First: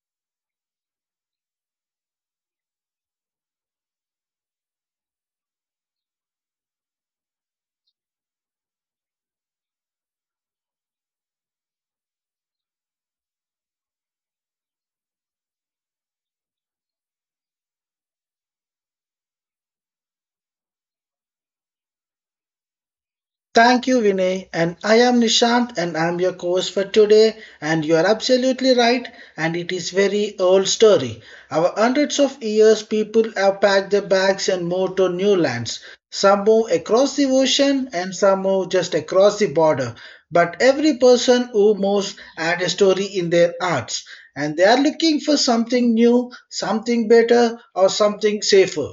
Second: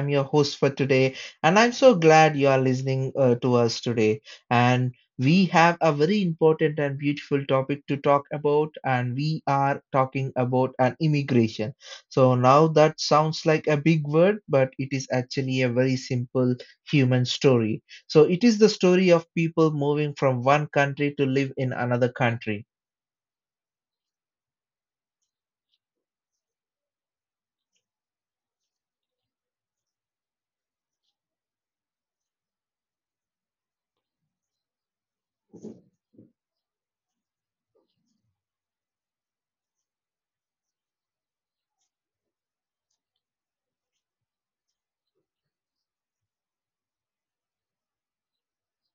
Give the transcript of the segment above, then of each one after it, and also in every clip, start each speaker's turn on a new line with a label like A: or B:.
A: I'm your host for today, and I'm so glad you are listening to us today. And we have a very important and beautiful topic to talk about, and we are talking about an immigration. So now that sounds like a big word, but it is actually a very simple human story. So it is the story of people moving from one country to live in another country.
B: Thank you, Vinay. And I am Nishant, and I'm your host for today. And you are absolutely right. And it is very old story. Our hundreds of years, people have packed their bags and moved to new lands. Some move across the ocean, and some move just across the border. But every person who moves had a story in their hearts, and they are looking for something new, something better, or something safer.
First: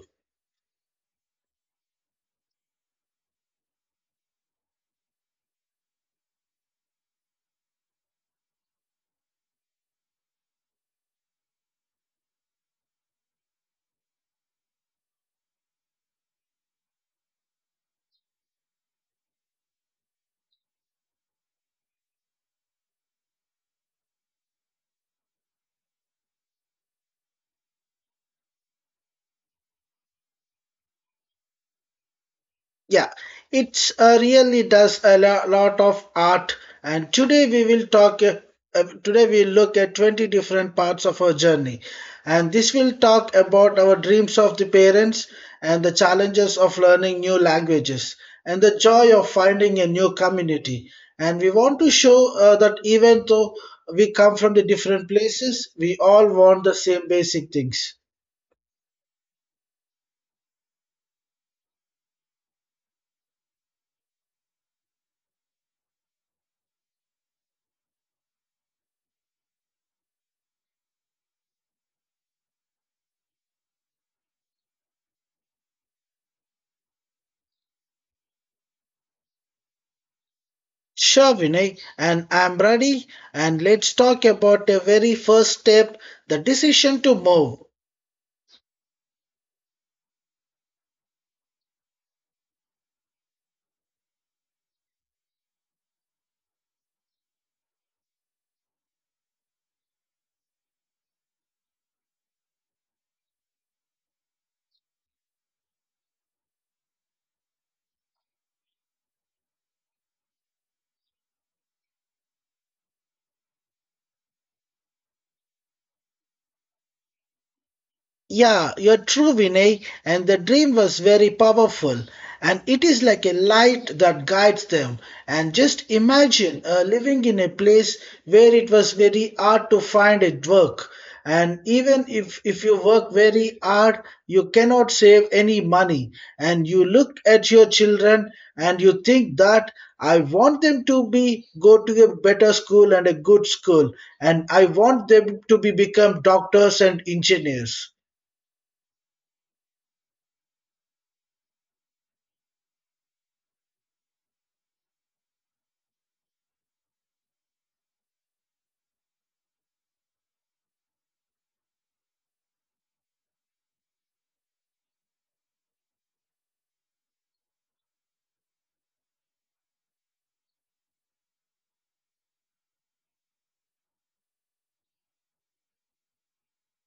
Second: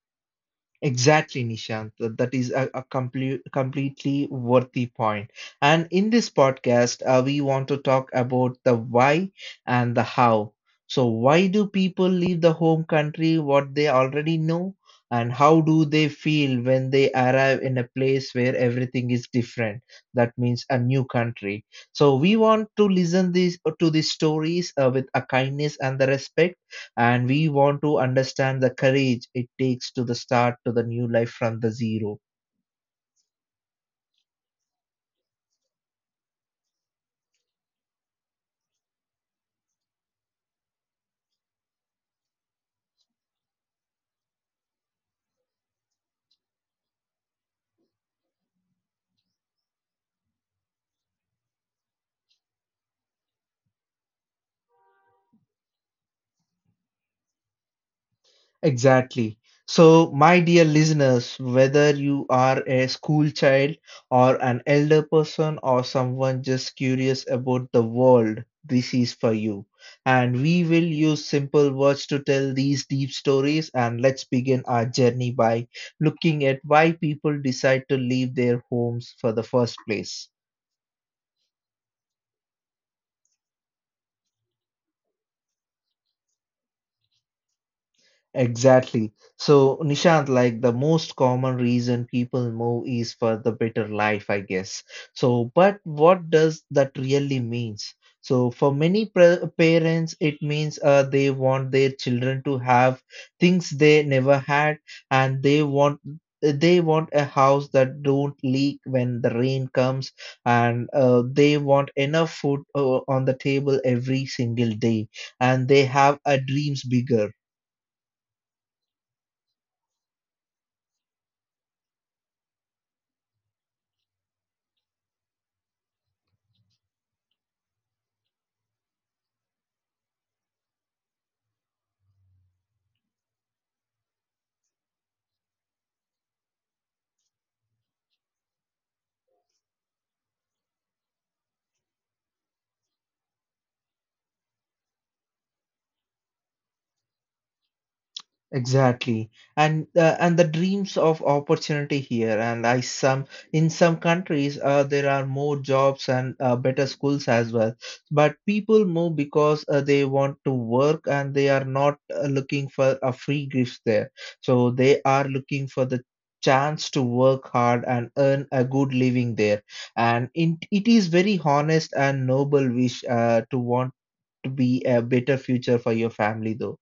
A: Exactly, Nishant. That is a completely worthy point. And in this podcast, we want to talk about the why and the how. So, why do people leave the home country, what they already know, and how do they feel when they arrive in a place where everything is different? That means a new country. So, we want to listen these to these stories with a kindness and the respect and we want to understand the courage it takes to the start to the new life from the zero.
B: Yeah, it's really does a lot of art. And today we will talk. Today we look at 20 different parts of our journey, and this will talk about our dreams of the parents and the challenges of learning new languages and the joy of finding a new community. And we want to show that even though we come from the different places, we all want the same basic things.
A: Exactly. So my dear listeners, whether you are a school child or an elder person or someone just curious about the world, this is for you, and we will use simple words to tell these deep stories. And let's begin our journey by looking at why people decide to leave their homes for the first place.
B: Sure, Vinay, and I'm ready. And let's talk about the very first step, the decision to move.
A: Exactly. So, Nishant, like the most common reason people move is for the better life, I guess. So, but what does that really means? So, for many parents, it means they want their children to have things they never had, and they want a house that don't leak when the rain comes, and they want enough food on the table every single day, and they have a dreams bigger.
B: Yeah, you're true, Vinay. And the dream was very powerful. And it is like a light that guides them. And just imagine living in a place where it was very hard to find a work. And even if you work very hard, you cannot save any money. And you look at your children and you think that I want them to be go to a better school and a good school. And I want them to be become doctors and engineers.
A: Exactly, and the dreams of opportunity here, and I some in some countries there are more jobs and better schools as well. But people move because they want to work and they are not looking for a free gift there. So they are looking for the chance to work hard and earn a good living there. And in, it is very honest and noble wish to want to be a better future for your family though.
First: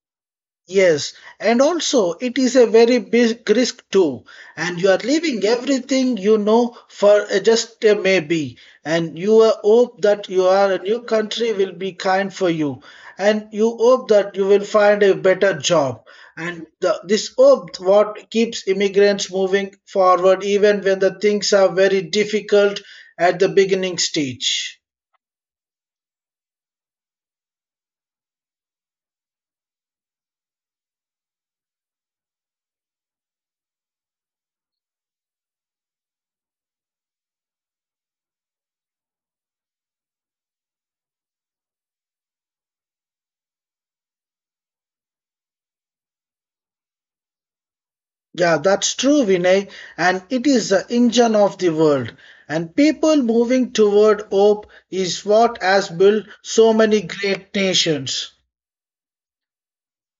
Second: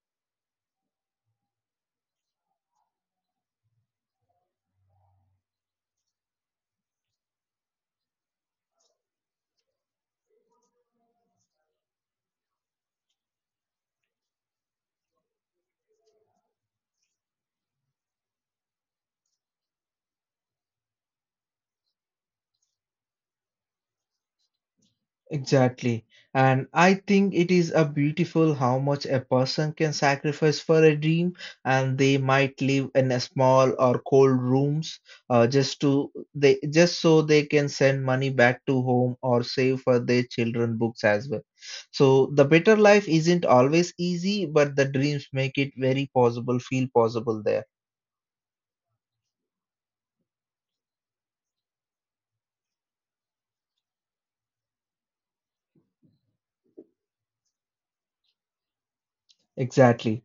B: Yes, and also it is a very big risk too, and you are leaving everything you know for just a maybe, and you hope that you are a new country will be kind for you, and you hope that you will find a better job, and this hope what keeps immigrants moving forward even when the things are very difficult at the beginning stage.
A: Exactly. And I think it is a beautiful how much a person can sacrifice for a dream, and they might live in a small or cold rooms, just to they just so they can send money back to home or save for their children books as well. So the better life isn't always easy, but the dreams make it very possible, feel possible there.
B: Yeah, that's true, Vinay. And it is the engine of the world. And people moving toward hope is what has built so many great nations.
A: Exactly.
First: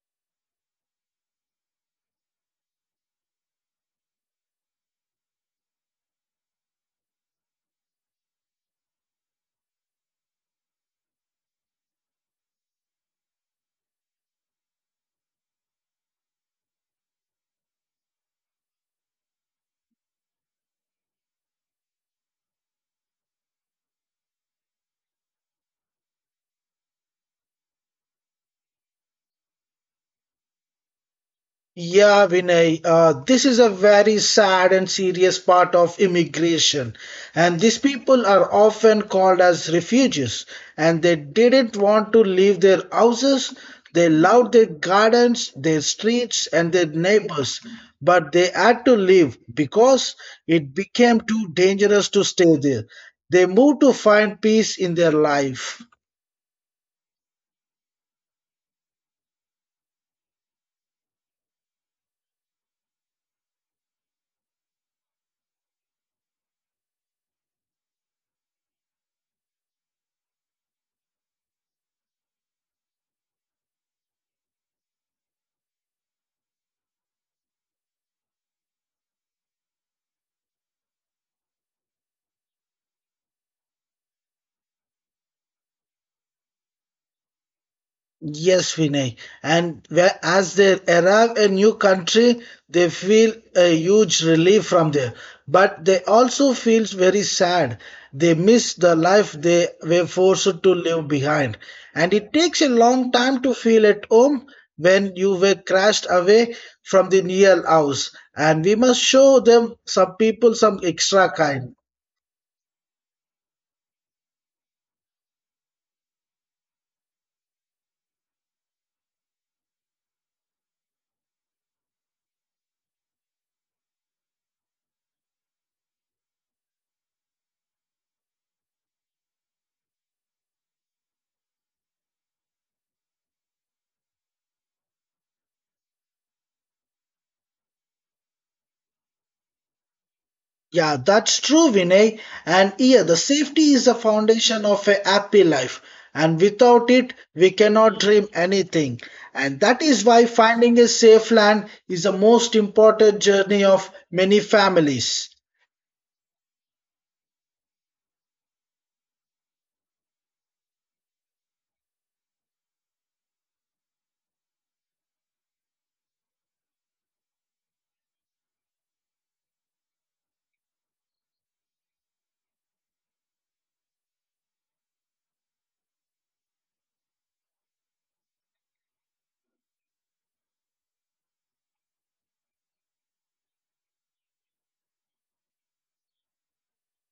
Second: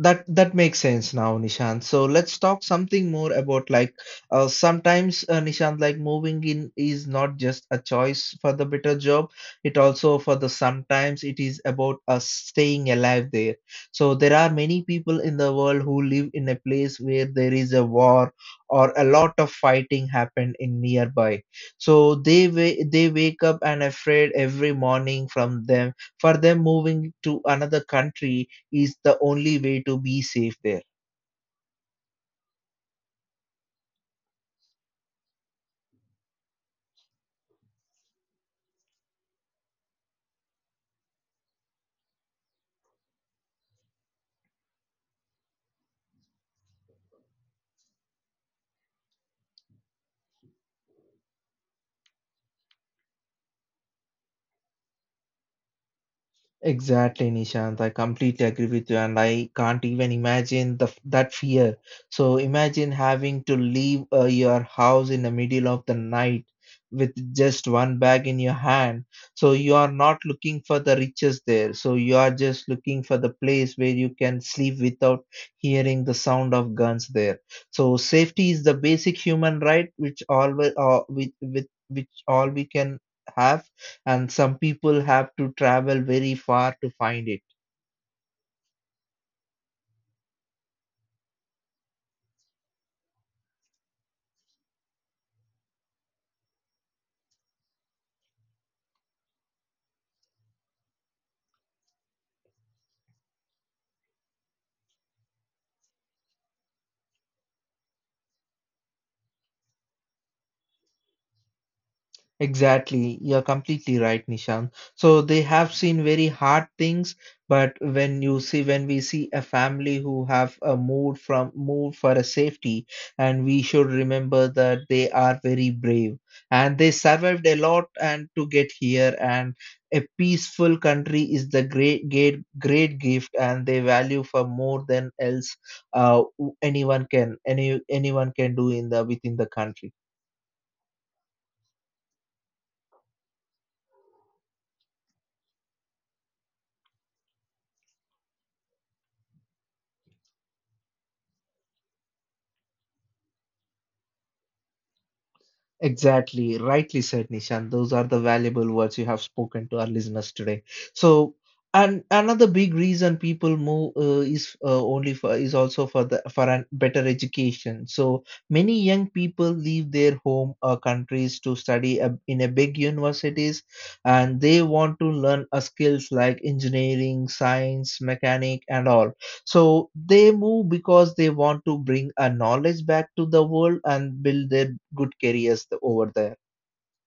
A: That makes sense now, Nishant. So let's talk something more about like sometimes Nishant, like moving in is not just a choice for the better job. It also for the sometimes it is about us staying alive there. So there are many people in the world who live in a place where there is a war or a lot of fighting happened in nearby. So they wake up and afraid every morning from them for them moving to another country is the only way to be safe there.
B: Yeah, Vinay, this is a very sad and serious part of immigration. And these people are often called as refugees. And they didn't want to leave their houses. They loved their gardens, their streets, and their neighbors. But they had to leave because it became too dangerous to stay there. They moved to find peace in their life.
A: Exactly, Nishant. I completely agree with you, and I can't even imagine the that fear. So imagine having to leave your house in the middle of the night with just one bag in your hand. So you are not looking for the riches there. So you are just looking for the place where you can sleep without hearing the sound of guns there. So safety is the basic human right, which all we with which all we can have, and some people have to travel very far to find it.
B: Yes, Vinay. And as they arrive a new country, they feel a huge relief from there. But they also feel very sad. They miss the life they were forced to leave behind. And it takes a long time to feel at home when you were crashed away from the real house. And we must show them some people some extra kind.
A: Exactly. You're completely right, Nishan. So they have seen very hard things, but when you see when we see a family who have a moved from moved for a safety, and we should remember that they are very brave and they survived a lot and to get here, and a peaceful country is the great great great gift and they value for more than else uh, anyone can anyone can do in the within the country.
B: Yeah, that's true, Vinay. And yeah, the safety is the foundation of a happy life. And without it, we cannot dream anything. And that is why finding a safe land is the most important journey of many families.
A: Exactly, rightly said, Nishan. Those are the valuable words you have spoken to our listeners today. So, and another big reason people move is also for the for an better education. So many young people leave their home or countries to study a, in a big universities, and they want to learn a skills like engineering, science, mechanic, and all. So they move because they want to bring a knowledge back to the world and build their good careers over there.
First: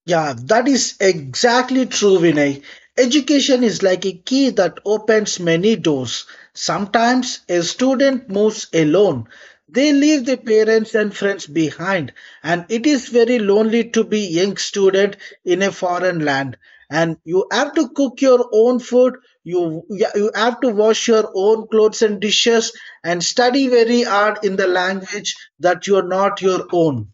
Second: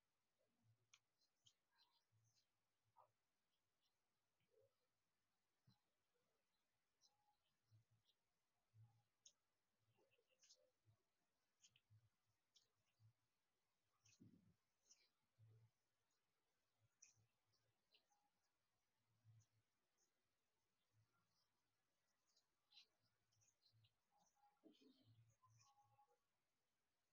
B: Yeah, that is exactly true, Vinay. Education is like a key that opens many doors. Sometimes a student moves alone. They leave their parents and friends behind, and it is very lonely to be young student in a foreign land. And you have to cook your own food, you yeah, you have to wash your own clothes and dishes, and study very hard in the language that you are not your own.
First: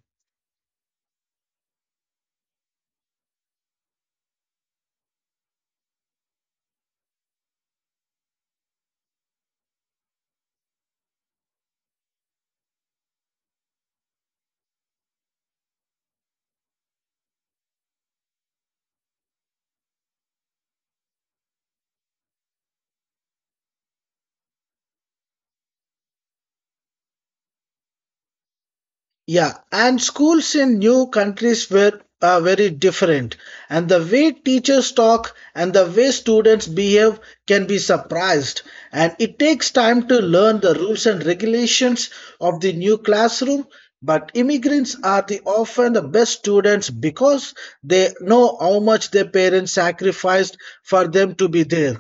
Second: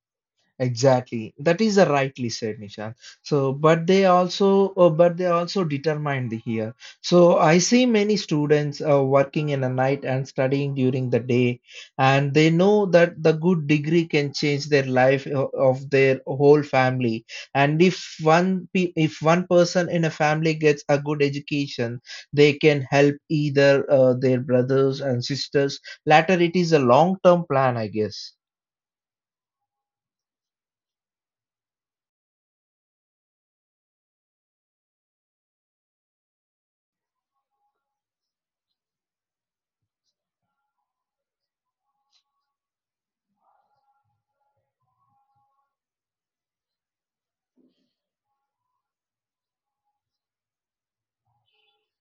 A: Exactly. That is a rightly said, Nishant. So, but they also determined here. So, I see many students working in the night and studying during the day, and they know that the good degree can change their life of their whole family. And if one pe if one person in a family gets a good education, they can help either their brothers and sisters. Later, it is a long-term plan, I guess.
B: Yeah, and schools in new countries were very different, and the way teachers talk and the way students behave can be surprised. And it takes time to learn the rules and regulations of the new classroom. But immigrants are the often the best students because they know how much their parents sacrificed for them to be there.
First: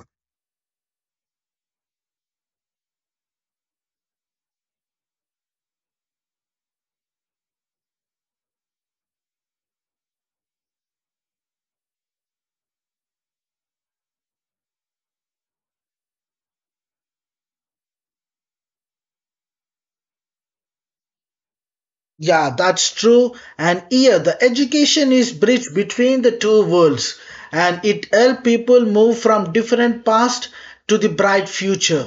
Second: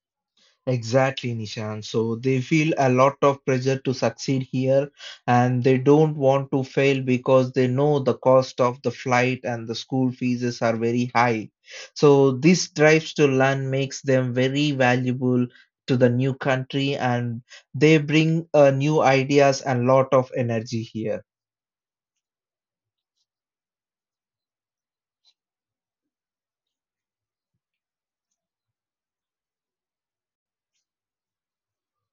A: Exactly, Nishan. So they feel a lot of pressure to succeed here and they don't want to fail because they know the cost of the flight and the school fees are very high. So this drives to learn makes them very valuable to the new country, and they bring new ideas and lot of energy here.
B: Yeah, that's true. And here, the education is bridge between the two worlds, and it help people move from different past to the bright future.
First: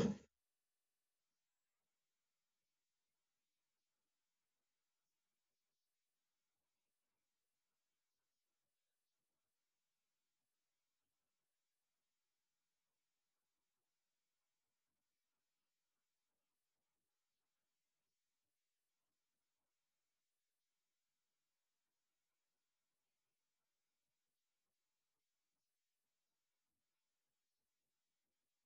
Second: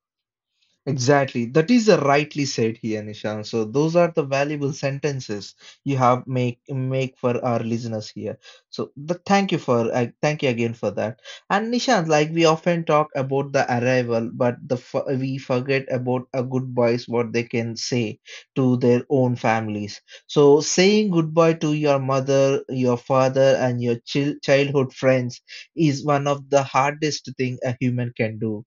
A: Exactly. That is a rightly said here, Nishan. So those are the valuable sentences you have make for our listeners here. So the, thank you for I thank you again for that. And Nishan, like we often talk about the arrival, but we forget about a goodbyes what they can say to their own families. So saying goodbye to your mother, your father, and your childhood friends is one of the hardest thing a human can do,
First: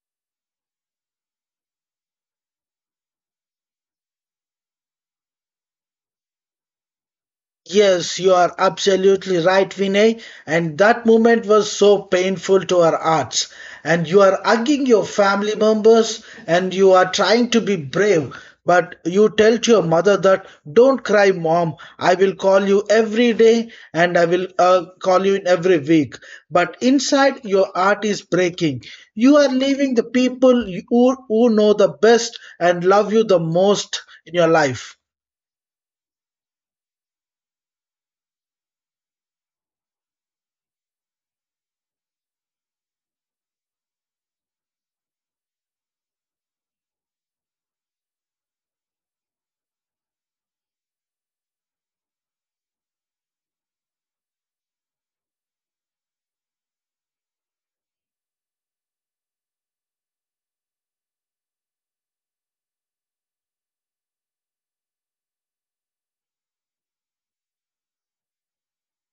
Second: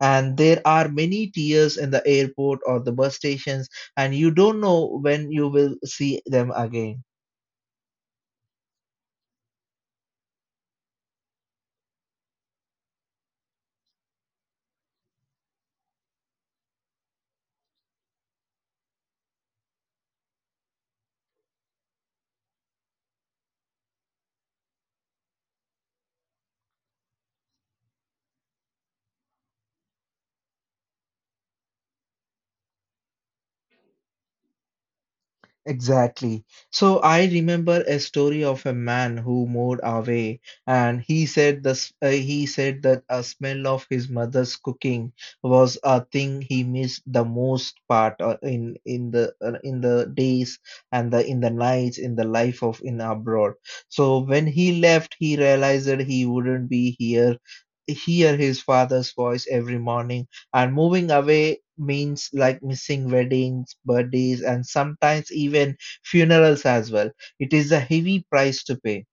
A: and there are many tears in the airport or the bus stations, and you don't know when you will see them again.
B: Yes, you are absolutely right, Vinay. And that moment was so painful to our hearts. And you are hugging your family members and you are trying to be brave. But you tell to your mother that, don't cry, mom. I will call you every day and I will call you in every week. But inside, your heart is breaking. You are leaving the people who know the best and love you the most in your life.
A: Exactly. So I remember a story of a man who moved away, and he said that a smell of his mother's cooking was a thing he missed the most part in the days and the in the nights in the life of in abroad. So when he left, he realized that he wouldn't be here hear his father's voice every morning, and moving away means like missing weddings, birthdays, and sometimes even funerals as well. It is a heavy price to pay.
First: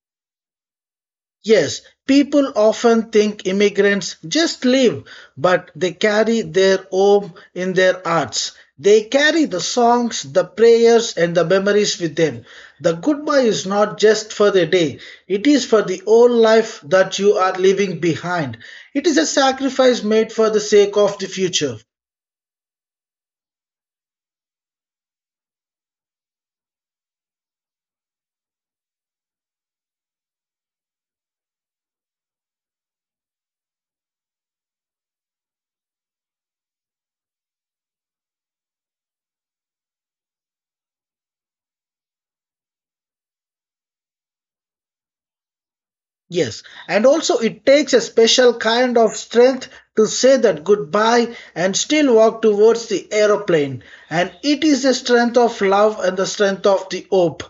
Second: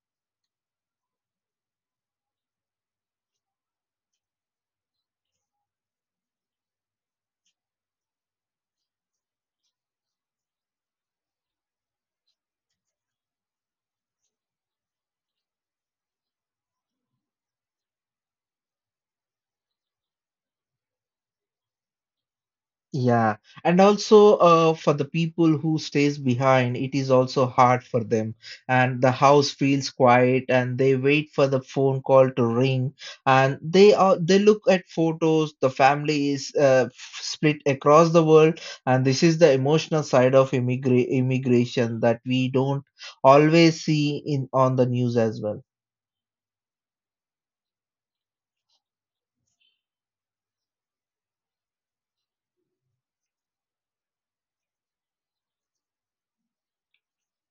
B: Yes, people often think immigrants just leave, but they carry their home in their hearts. They carry the songs, the prayers, and the memories with them. The goodbye is not just for the day, it is for the whole life that you are leaving behind. It is a sacrifice made for the sake of the future.
A: Yeah, and also for the people who stays behind, it is also hard for them. And the house feels quiet, and they wait for the phone call to ring. And they look at photos. The family is split across the world, and this is the emotional side of immigration that we don't always see in on the news as well.
B: Yes, and also it takes a special kind of strength to say that goodbye and still walk towards the aeroplane. And it is the strength of love and the strength of the hope.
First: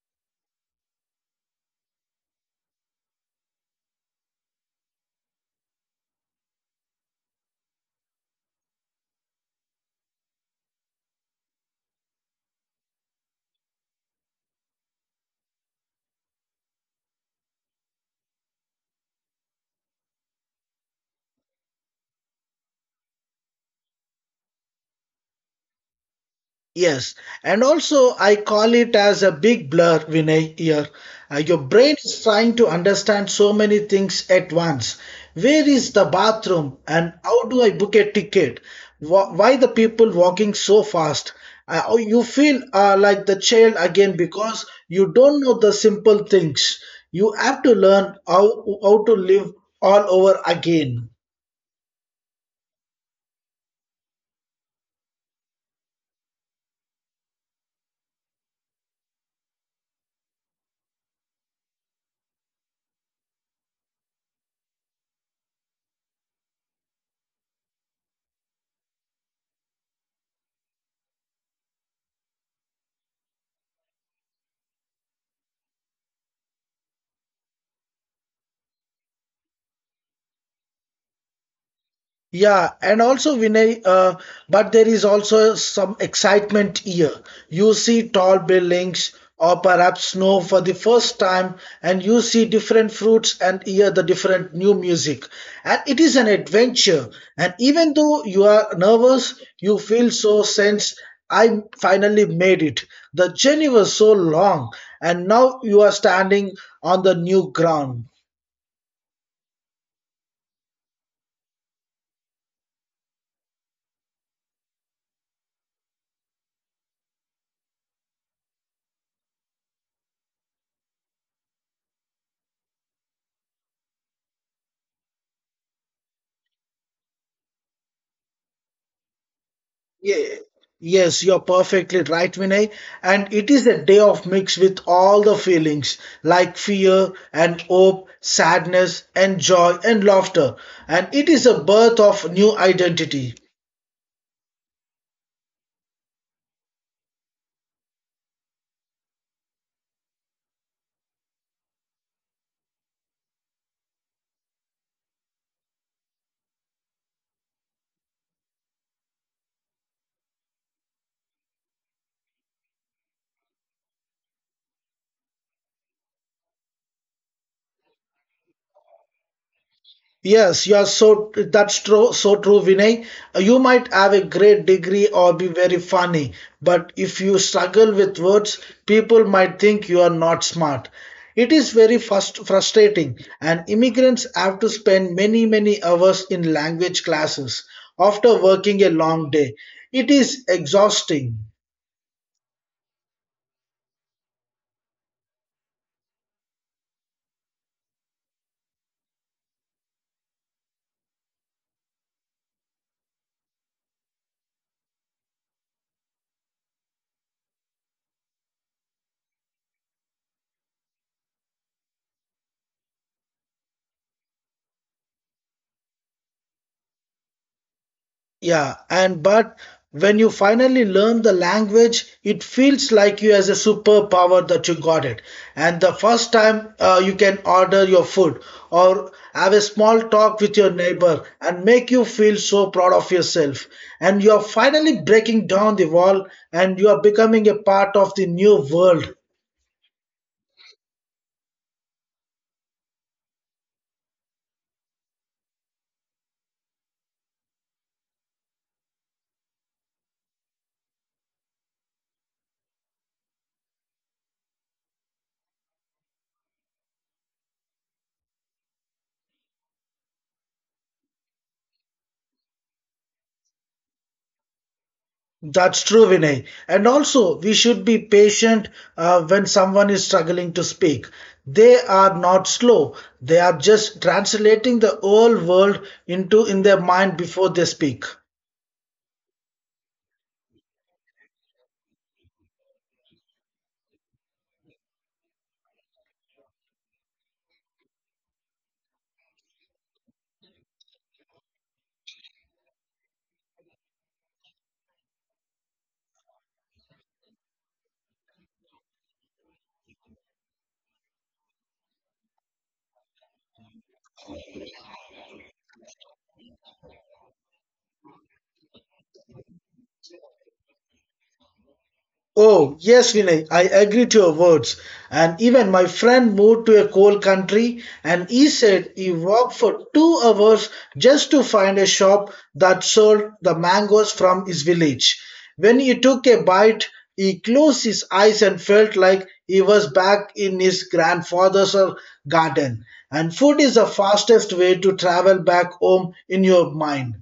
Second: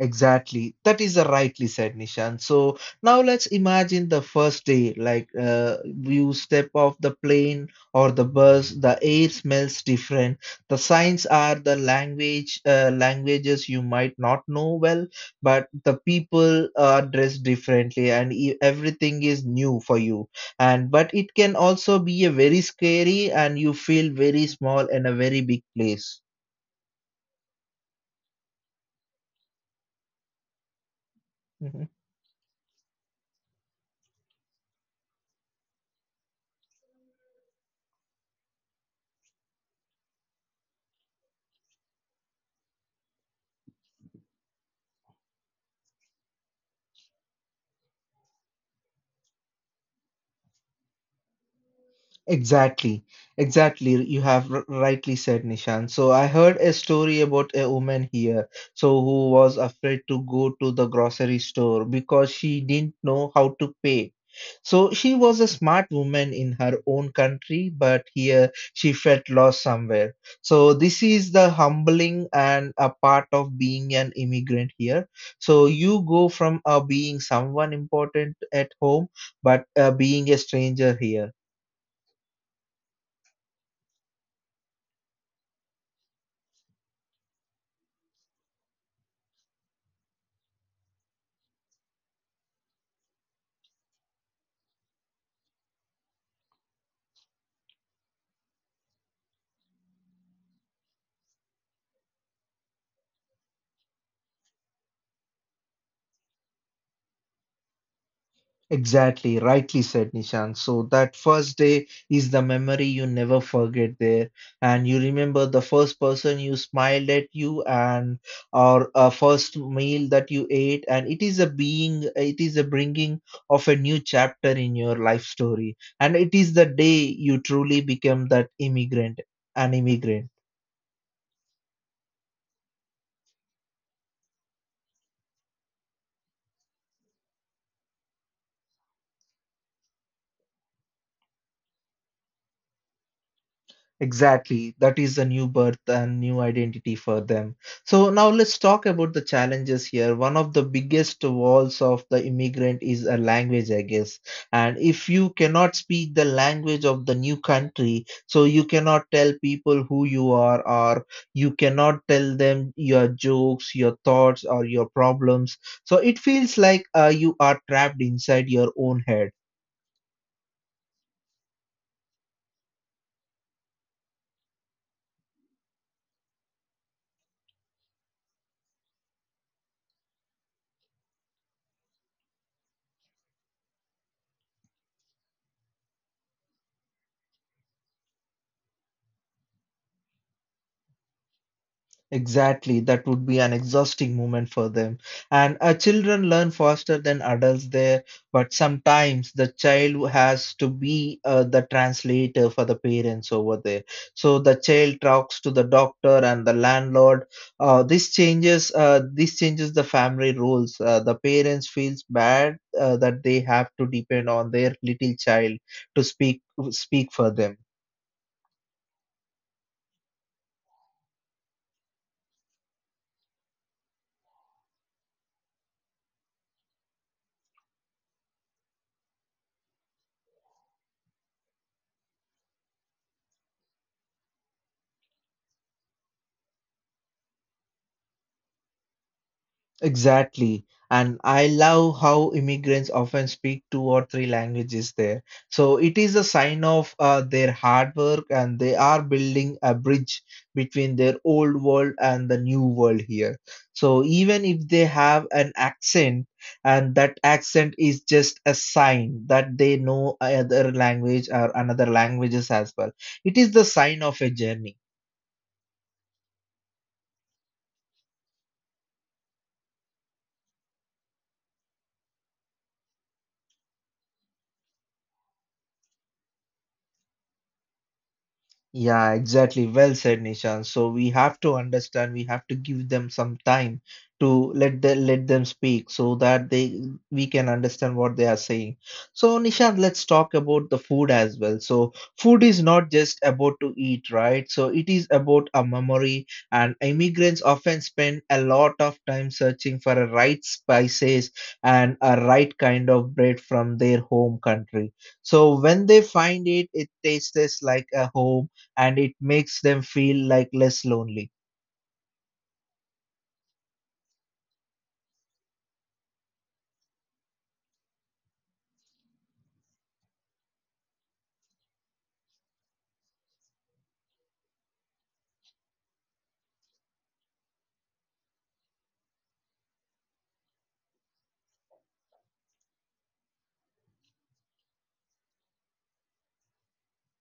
A: Exactly. That is a rightly said, Nishan. So now let's imagine the first day, like you step off the plane or the bus, the air smells different. The signs are the language, languages you might not know well, but the people are dressed differently and everything is new for you. And but it can also be a very scary and you feel very small in a very big place.
B: Yes, and also I call it as a big blur, Vinay, here. Your
A: Mm-hmm.
B: brain is trying to understand so many things at once. Where is the bathroom and how do I book a ticket? Why the people walking so fast? Oh, you feel like the child again because you don't know the simple things. You have to how to live all over again.
A: Exactly, exactly. You have rightly said, Nishan. So I heard a story about a woman here, so who was afraid to go to the grocery store because she didn't know how to pay. So she was a smart woman in her own country, but here she felt lost somewhere. So this is the humbling and a part of being an immigrant here. So you go from being someone important at home, but being a stranger here.
B: Yeah, and also Vinay, but there is also some excitement here. You see tall buildings or perhaps snow for the first time, and you see different fruits and hear the different new music. And it is an adventure. And even though you are nervous, you feel so sense I finally made it. The journey was so long, and now you are standing on the new ground.
A: Exactly, rightly said Nishan. So that first day is the memory you never forget there, and you remember the first person you smiled at you, and or a first meal that you ate, and it is a being, it is a bringing of a new chapter in your life story, and it is the day you truly become an
B: Yeah,
A: immigrant.
B: yes, you're perfectly right, Vinay. And it is a day of mix with all the feelings like fear and hope, sadness and joy and laughter. And it is a birth of new identity.
A: Exactly. That is a new birth and new identity for them. So now let's talk about the challenges here. One of the biggest walls of the immigrant is a language, I guess. And if you cannot speak the language of the new country, so you cannot tell people who you are, or you cannot tell them your jokes, your thoughts, or your problems. So it feels like you are trapped inside your own head.
B: Yes, you are so that's true, so true, Vinay. You might have a great degree or be very funny, but if you struggle with words, people might think you are not smart. It is very frustrating, and immigrants have to spend many, many hours in language classes after working a long day. It is exhausting.
A: Exactly, that would be an exhausting moment for them. And Children learn faster than adults there, but sometimes the child has to be the translator for the parents over there. So the child talks to the doctor and the landlord. This changes the family roles. The parents feels bad that they have to depend on their little child to speak for them.
B: Yeah, and but when you finally learn the language, it feels like you has a superpower that you got it. And the first time you can order your food or have a small talk with your neighbor and make you feel so proud of yourself. And you're finally breaking down the wall and you are becoming a part of the new world.
A: Exactly. And I love how immigrants often speak two or three languages there. So it is a sign of their hard work, and they are building a bridge between their old world and the new world here. So even if they have an accent, and that accent is just a sign that they know another language or another languages as well, it is the sign of a journey.
B: That's true, Vinay. And also, we should be patient when someone is struggling to speak. They are not slow. They are just translating the whole world into in their mind before they speak.
A: Yeah, exactly. Well said, Nishan. So we have to understand, we have to give them some time to let let them speak so that they we can understand what they are saying. So Nishan, let's talk about the food as well. So food is not just about to eat, right? So it is about a memory, and immigrants often spend a lot of time searching for a right spices and a right kind of bread from their home country. So when they find it, it tastes like a home and it makes them feel like less lonely.
B: Oh, yes, Vinay, I agree to your words. And even my friend moved to a cold country and he said he walked for 2 hours just to find a shop that sold the mangoes from his village. When he took a bite, he closed his eyes and felt like he was back in his grandfather's garden. And food is the fastest way to travel back home in your mind.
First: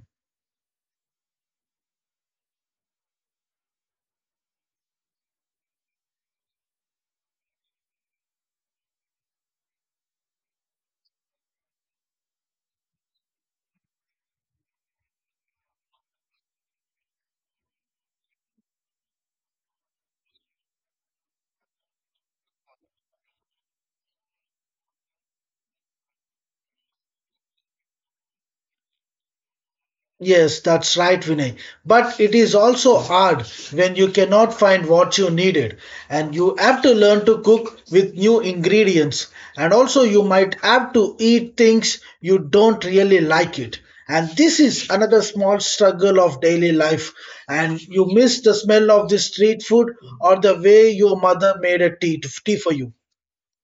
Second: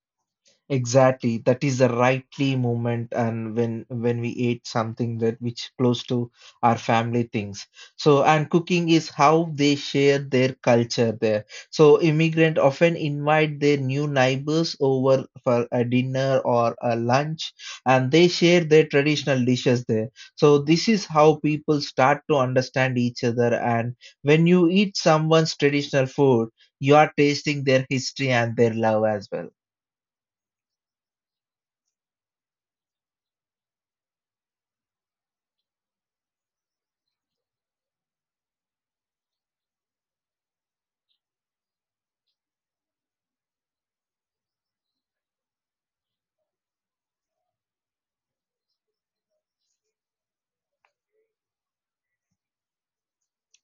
A: Exactly. That is the rightly moment and when we ate something that which close to our family things. So and cooking is how they share their culture there. So immigrant often invite their new neighbors over for a dinner or a lunch and they share their traditional dishes there. So this is how people start to understand each other and when you eat someone's traditional food, you are tasting their history and their love as well.
B: Yes, that's right, Vinay. But it is also hard when you cannot find what you needed and you have to learn to cook with new ingredients. And also, you might have to eat things you don't really like it. And this is another small struggle of daily life. And you miss the smell of the street food or the way your mother made a tea for you.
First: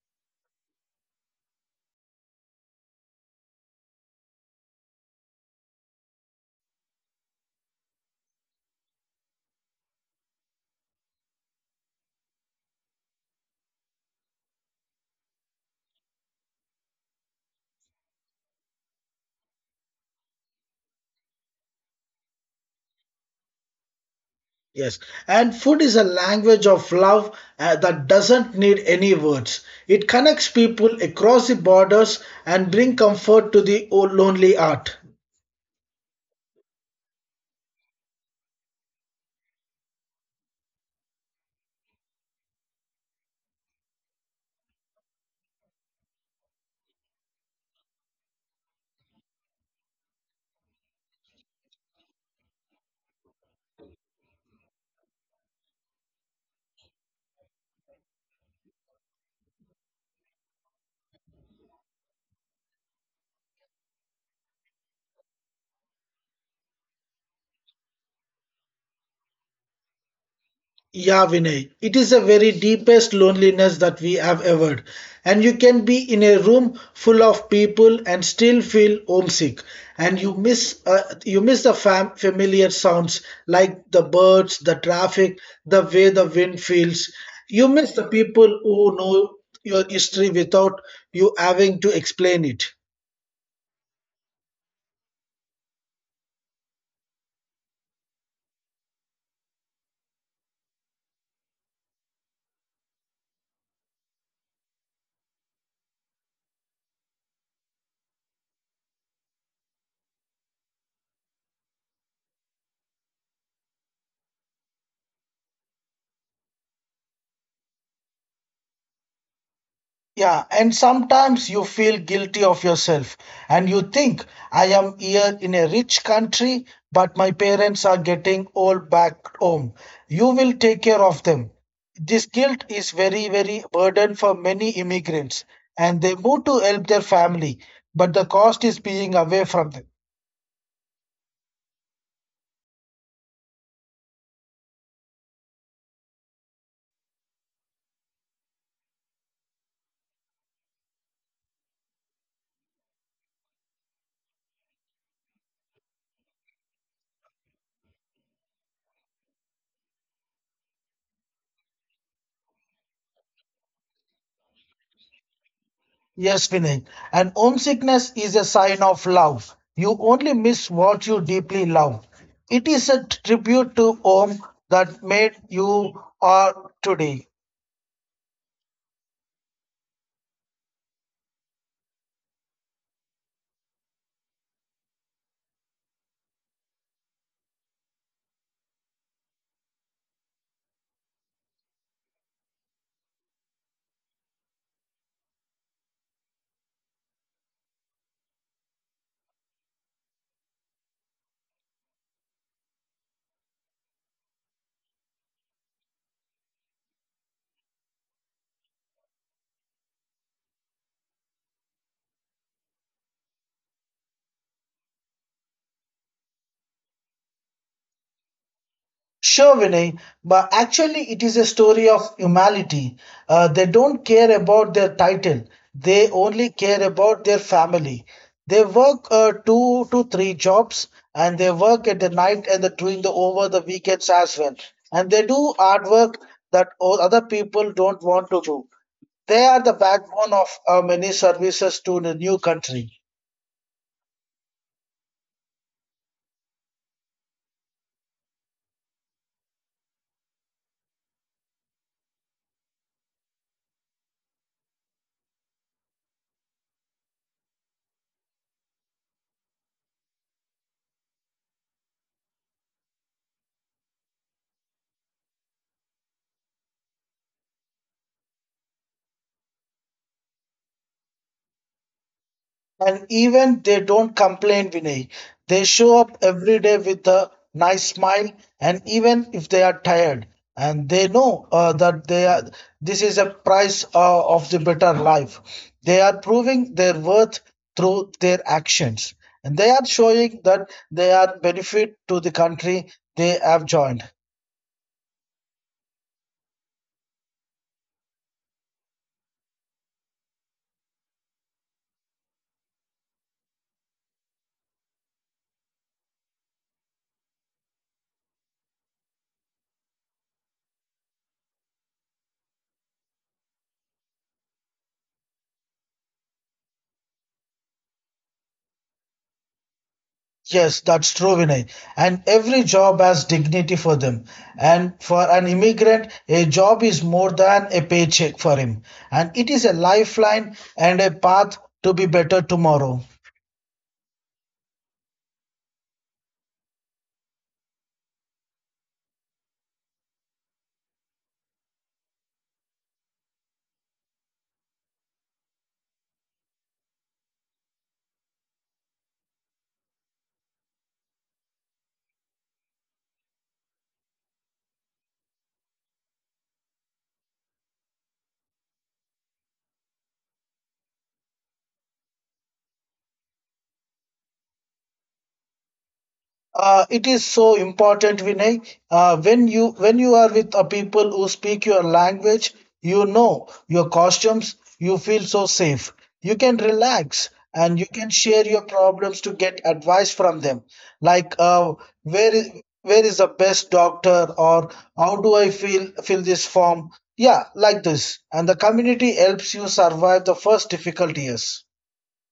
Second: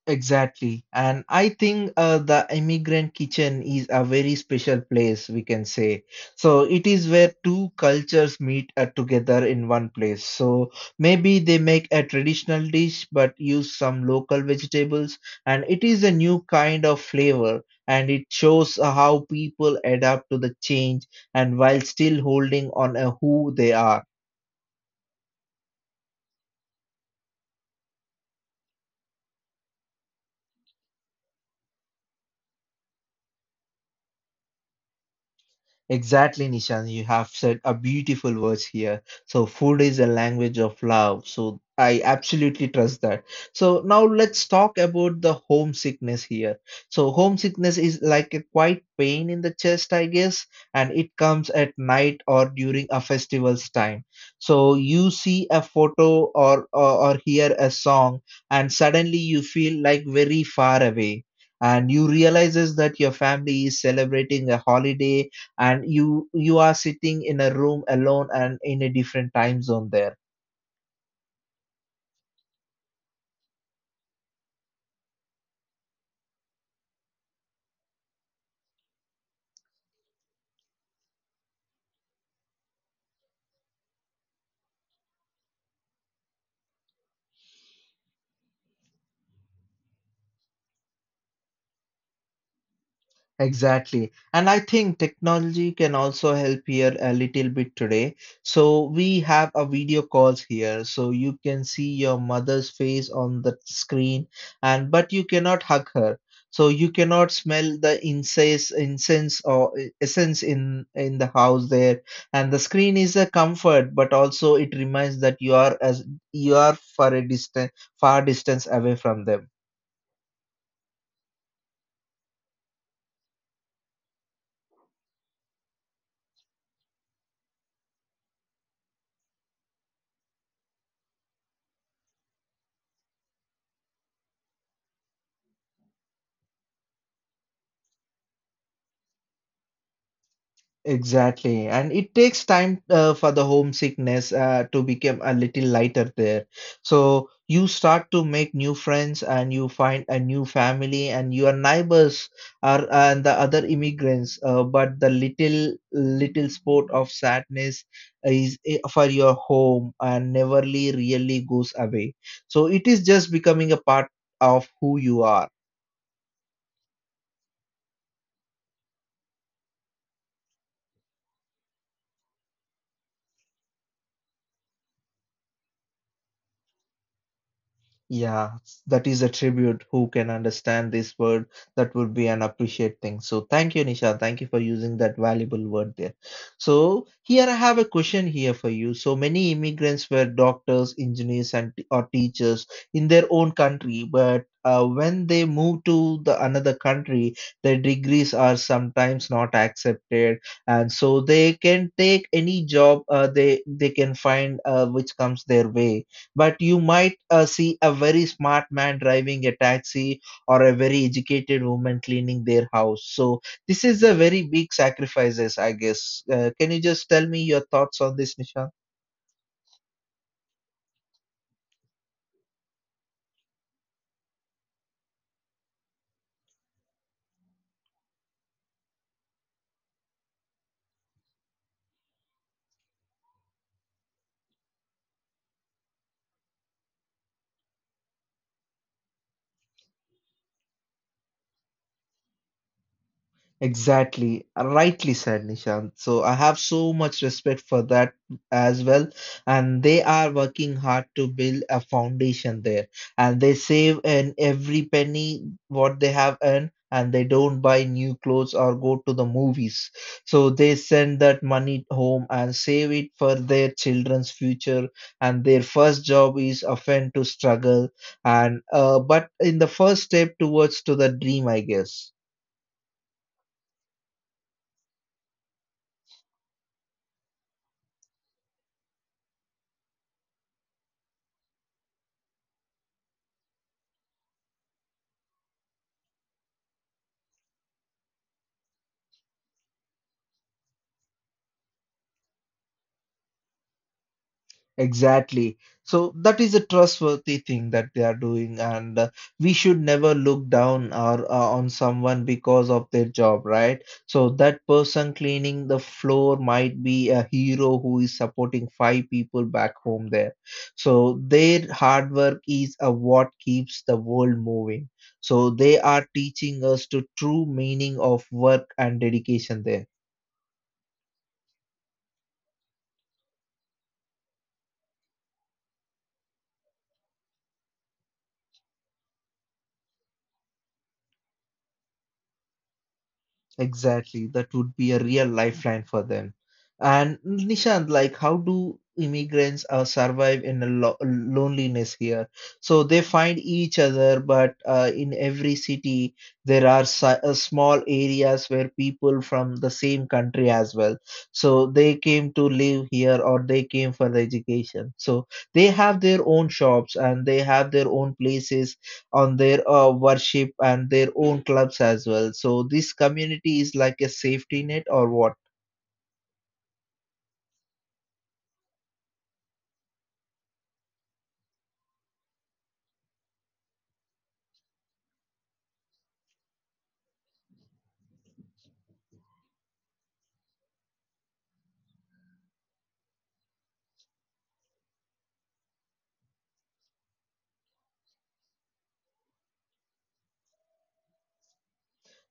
A: Exactly. And I think the immigrant kitchen is a very special place, we can say. So it is where two cultures meet together in one place. So maybe they make a traditional dish but use some local vegetables, and it is a new kind of flavor. And it shows how people adapt to the change and while still holding on who they are.
B: Yes, and food is a language of love that doesn't need any words. It connects people across the borders and bring comfort to the lonely heart.
A: Exactly, Nishan. You have said a beautiful words here. So, food is a language of love. So, I absolutely trust that. So, now let's talk about the homesickness here. So, homesickness is like a quiet pain in the chest, I guess, and it comes at night or during a festival's time. So, you see a photo or hear a song, and suddenly you feel like very far away. And you realizes that your family is celebrating a holiday and you are sitting in a room alone and in a different time zone there.
B: Yeah, Vinay, it is a very deepest loneliness that we have ever. And you can be in a room full of people and still feel homesick. And you miss the familiar sounds like the birds, the traffic, the way the wind feels. You miss the people who know your history without you having to explain it.
A: Exactly. And I think technology can also help here a little bit today. So we have a video calls here. So you can see your mother's face on the screen and but you cannot hug her. So you cannot smell the incense or essence in the house there. And the screen is a comfort, but also it reminds that you are as you are for a distant, far distance away from them.
B: Yeah, and sometimes you feel guilty of yourself and you think, I am here in a rich country, but my parents are getting old back home. You will take care of them. This guilt is very, very burden for many immigrants, and they move to help their family, but the cost is being away from them.
A: Exactly. And it takes time for the homesickness to become a little lighter there. So you start to make new friends and you find a new family and your neighbors are and the other immigrants. But the little spot of sadness is for your home and neverly really goes away. So it is just becoming a part of who you are.
B: Yes, Vinay. And homesickness is a sign of love. You only miss what you deeply love. It is a tribute to home that made you are today.
A: Yeah, that is a tribute. Who can understand this word? That would be an appreciate thing. So thank you, Nisha. Thank you for using that valuable word there. So here I have a question here for you. So many immigrants were doctors, engineers, and or teachers in their own country, but when they move to the another country, their degrees are sometimes not accepted, and so they can take any job they can find which comes their way but you might see a very smart man driving a taxi or a very educated woman cleaning their house. So this is a very big sacrifices, I guess. Can you just tell me your thoughts on this, Nishan?
B: Sure, Vinay, but actually, it is a story of humanity. They don't care about their title, they only care about their family. They work 2 to 3 jobs and they work at the night during the over the weekends as well. And they do hard work that other people don't want to do. They are the backbone of many services to the new country.
A: Exactly, rightly said, Nishant. So I have so much respect for that as well. And they are working hard to build a foundation there. And they save in every penny what they have earned, and they don't buy new clothes or go to the movies. So they send that money home and save it for their children's future. And their first job is often to struggle and but in the first step towards to the dream, I guess.
B: And even they don't complain, Vinay. They show up every day with a nice smile, and even if they are tired, and they know that they are, this is a price of the better life. They are proving their worth through their actions, and they are showing that they are benefit to the country they have joined.
A: Exactly. So that is a trustworthy thing that they are doing, and we should never look down or on someone because of their job, right? So that person cleaning the floor might be a hero who is supporting five people back home there. So their hard work is what keeps the world moving. So they are teaching us the true meaning of work and dedication there.
B: Yes, that's true, Vinay. And every job has dignity for them. And for an immigrant, a job is more than a paycheck for him. And it is a lifeline and a path to be better tomorrow.
A: Exactly. That would be a real lifeline for them. And Nishant, like, how do immigrants survive in a lo loneliness here? So they find each other, but in every city, there are si small areas where people from the same country as well. So they came to live here or they came for the education. So they have their own shops and they have their own places on their worship and their own clubs as well. So this community is like a safety net or what?
B: It is so important, Vinay. When you are with people who speak your language, you know your costumes. You feel so safe. You can relax and you can share your problems to get advice from them. Like where is where is the best doctor or how do I feel fill this form? Yeah, like this. And the community helps you survive the first difficult years.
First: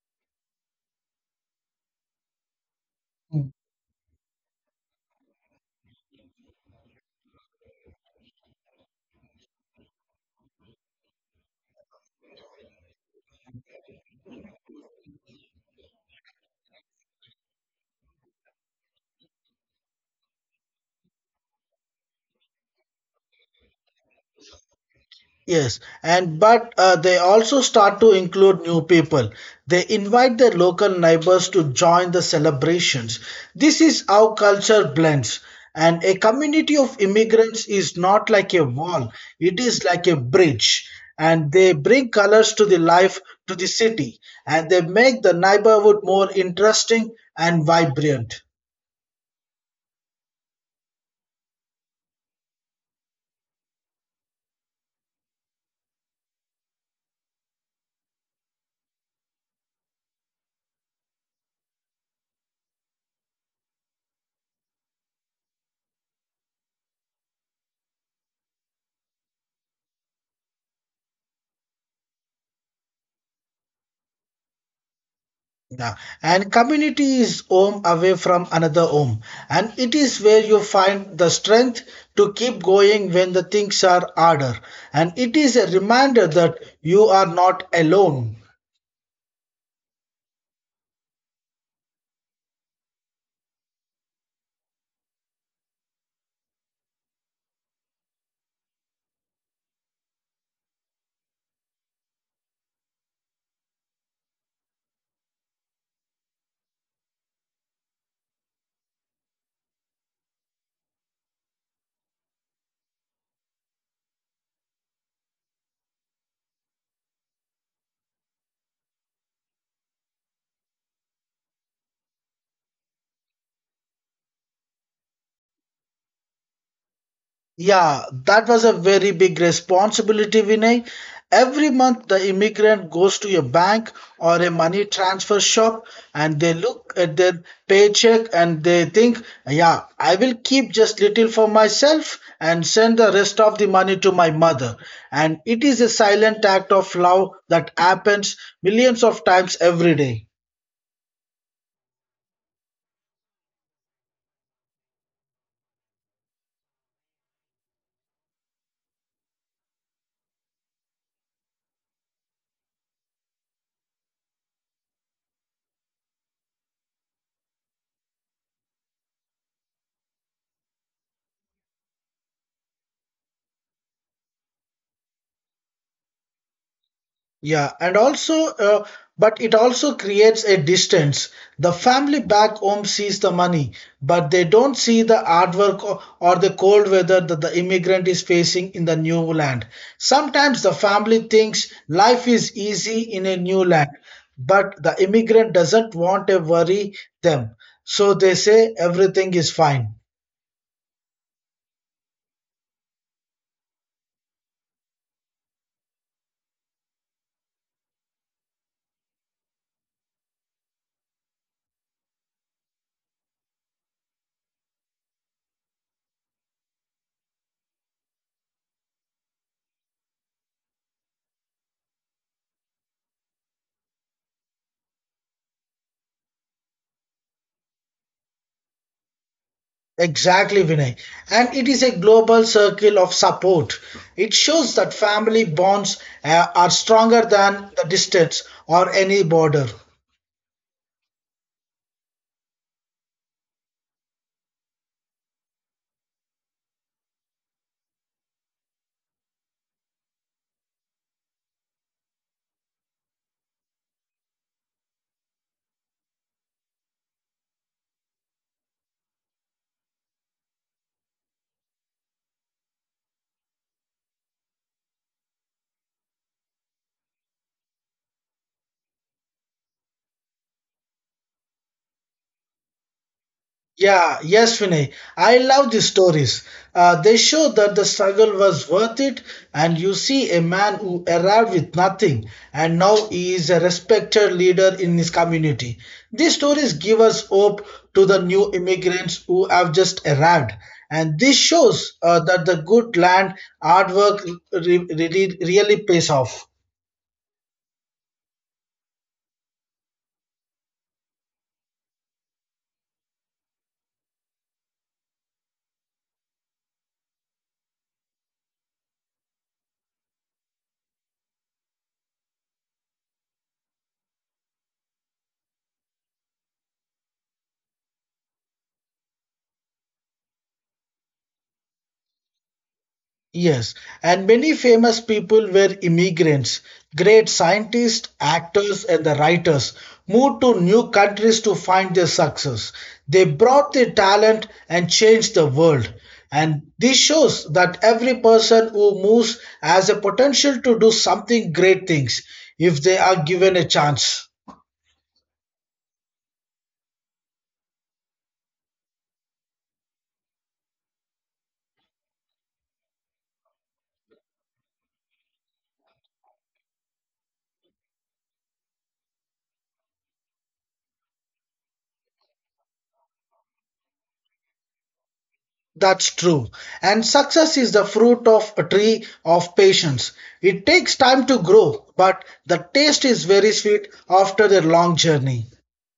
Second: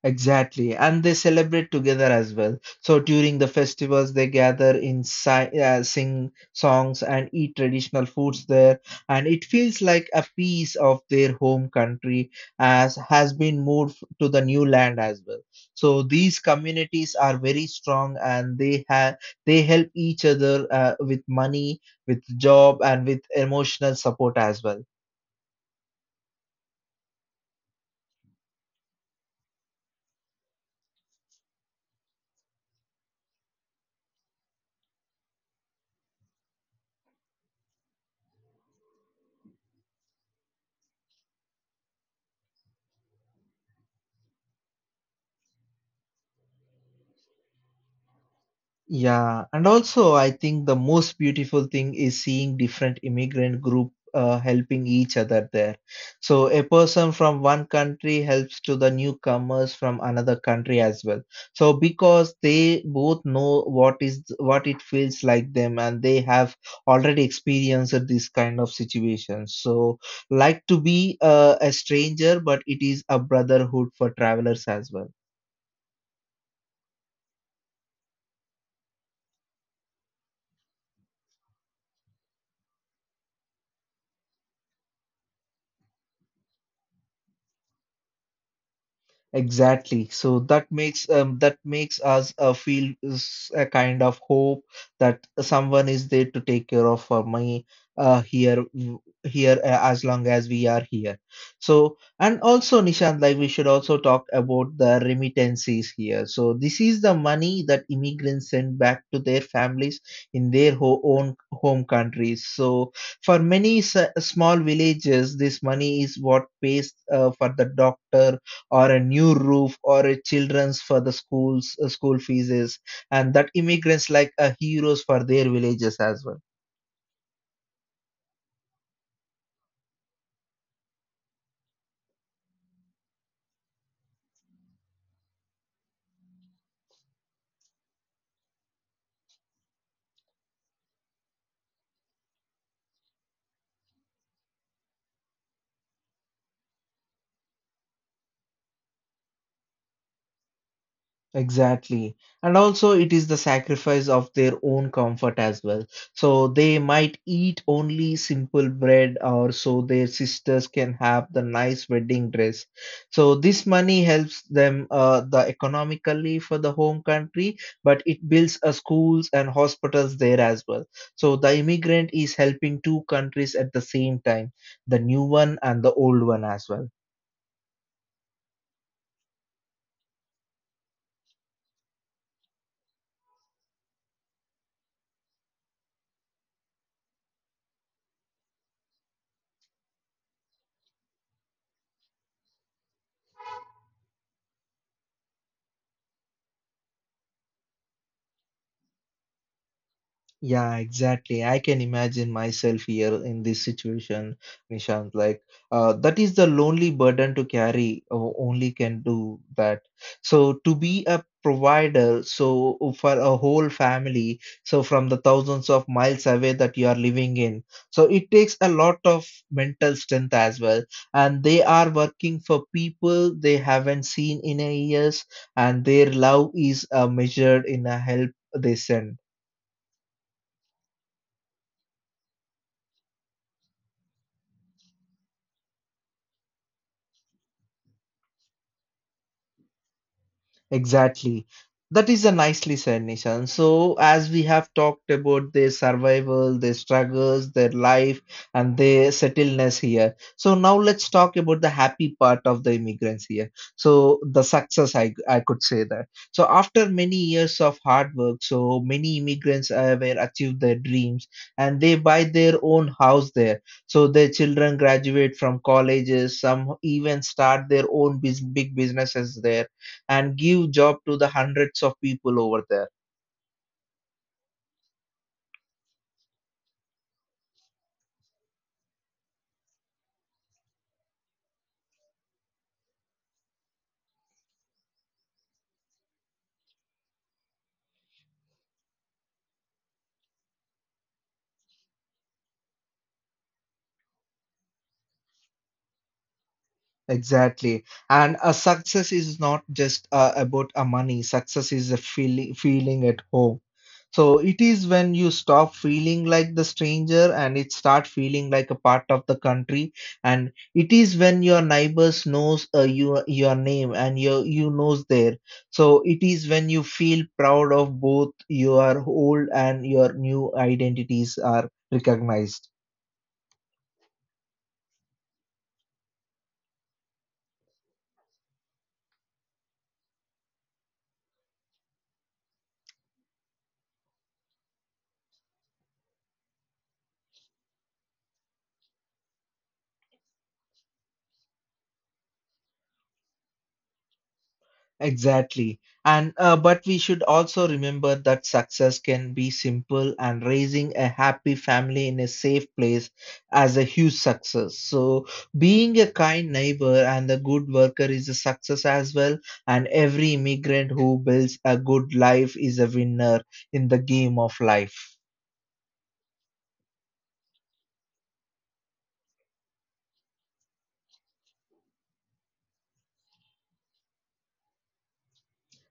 A: Exactly, and they celebrate together as well. So during the festivals, they gather in sing songs and eat traditional foods there, and it feels like a piece of their home country as has been moved to the new land as well. So these communities are very strong, and they help each other with money, with job, and with emotional support as well.
B: Yes, and but they also start to include new people. They invite their local neighbors to join the celebrations. This is how culture blends. And a community of immigrants is not like a wall, it is like a bridge. And they bring colors to the life to the city, and they make the neighborhood more interesting and vibrant.
A: Yeah, and also I think the most beautiful thing is seeing different immigrant group helping each other there. So a person from one country helps to the newcomers from another country as well. So because they both know what it feels like them and they have already experienced this kind of situation. So like to be a stranger, but it is a brotherhood for travelers as well.
B: Yeah, and community is home away from another home, and it is where you find the strength to keep going when the things are harder. And it is a reminder that you are not alone.
A: Exactly. So that makes us feel a kind of hope that someone is there to take care of our money here here as long as we are here. So and also Nishant, like we should also talk about the remittances here. So this is the money that immigrants send back to their families in their ho own home countries. So for many s small villages, this money is what pays for the doctor or a new roof or a children's for the schools school fees and that immigrants like a heroes for their villages as well.
B: Yeah, that was a very big responsibility, Vinay. Every month, the immigrant goes to a bank or a money transfer shop and they look at their paycheck and they think, yeah, I will keep just little for myself and send the rest of the money to my mother. And it is a silent act of love that happens millions of times every day.
A: Exactly. And also, it is the sacrifice of their own comfort as well. So they might eat only simple bread, or so their sisters can have the nice wedding dress. So this money helps them the economically for the home country, but it builds schools and hospitals there as well. So the immigrant is helping two countries at the same time, the new one and the old one as well.
B: Yeah, and also, but it also creates a distance. The family back home sees the money, but they don't see the hard work or the cold weather that the immigrant is facing in the new land. Sometimes the family thinks life is easy in a new land, but the immigrant doesn't want to worry them. So they say everything is fine.
A: Yeah, exactly. I can imagine myself here in this situation, Nishant. Like, that is the lonely burden to carry. O- Only can do that. So, to be a provider, so for a whole family, so from the thousands of miles away that you are living in, so it takes a lot of mental strength as well. And they are working for people they haven't seen in a years, and their love is measured in a help they send.
B: Exactly, Vinay. And it is a global circle of support. It shows that family bonds are stronger than the distance or any border.
A: Exactly. That is a nicely said, Nishan. So, as we have talked about their survival, their struggles, their life, and their settledness here. So, now let's talk about the happy part of the immigrants here. So, the success, I could say that. So, after many years of hard work, so many immigrants were achieved their dreams and they buy their own house there. So, their children graduate from colleges, some even start their own big businesses there and give job to the hundreds of people over there.
B: Yeah, yes, Vinay. I love these stories. They show that the struggle was worth it, and you see a man who arrived with nothing, and now he is a respected leader in his community. These stories give us hope to the new immigrants who have just arrived, and this shows that the good land, hard work really pays off.
A: Exactly, and a success is not just about a money. Success is a feeling at home. So it is when you stop feeling like the stranger and it start feeling like a part of the country, and it is when your neighbors knows your name and your you knows there. So it is when you feel proud of both your old and your new identities are recognized.
B: Yes, and many famous people were immigrants. Great scientists, actors, and the writers moved to new countries to find their success. They brought their talent and changed the world. And this shows that every person who moves has a potential to do something great things if they are given a chance.
A: Exactly. And but we should also remember that success can be simple, and raising a happy family in a safe place as a huge success. So being a kind neighbor and a good worker is a success as well. And every immigrant who builds a good life is a winner in the game of life.
B: That's true. And success is the fruit of a tree of patience. It takes time to grow, but the taste is very sweet after a long journey.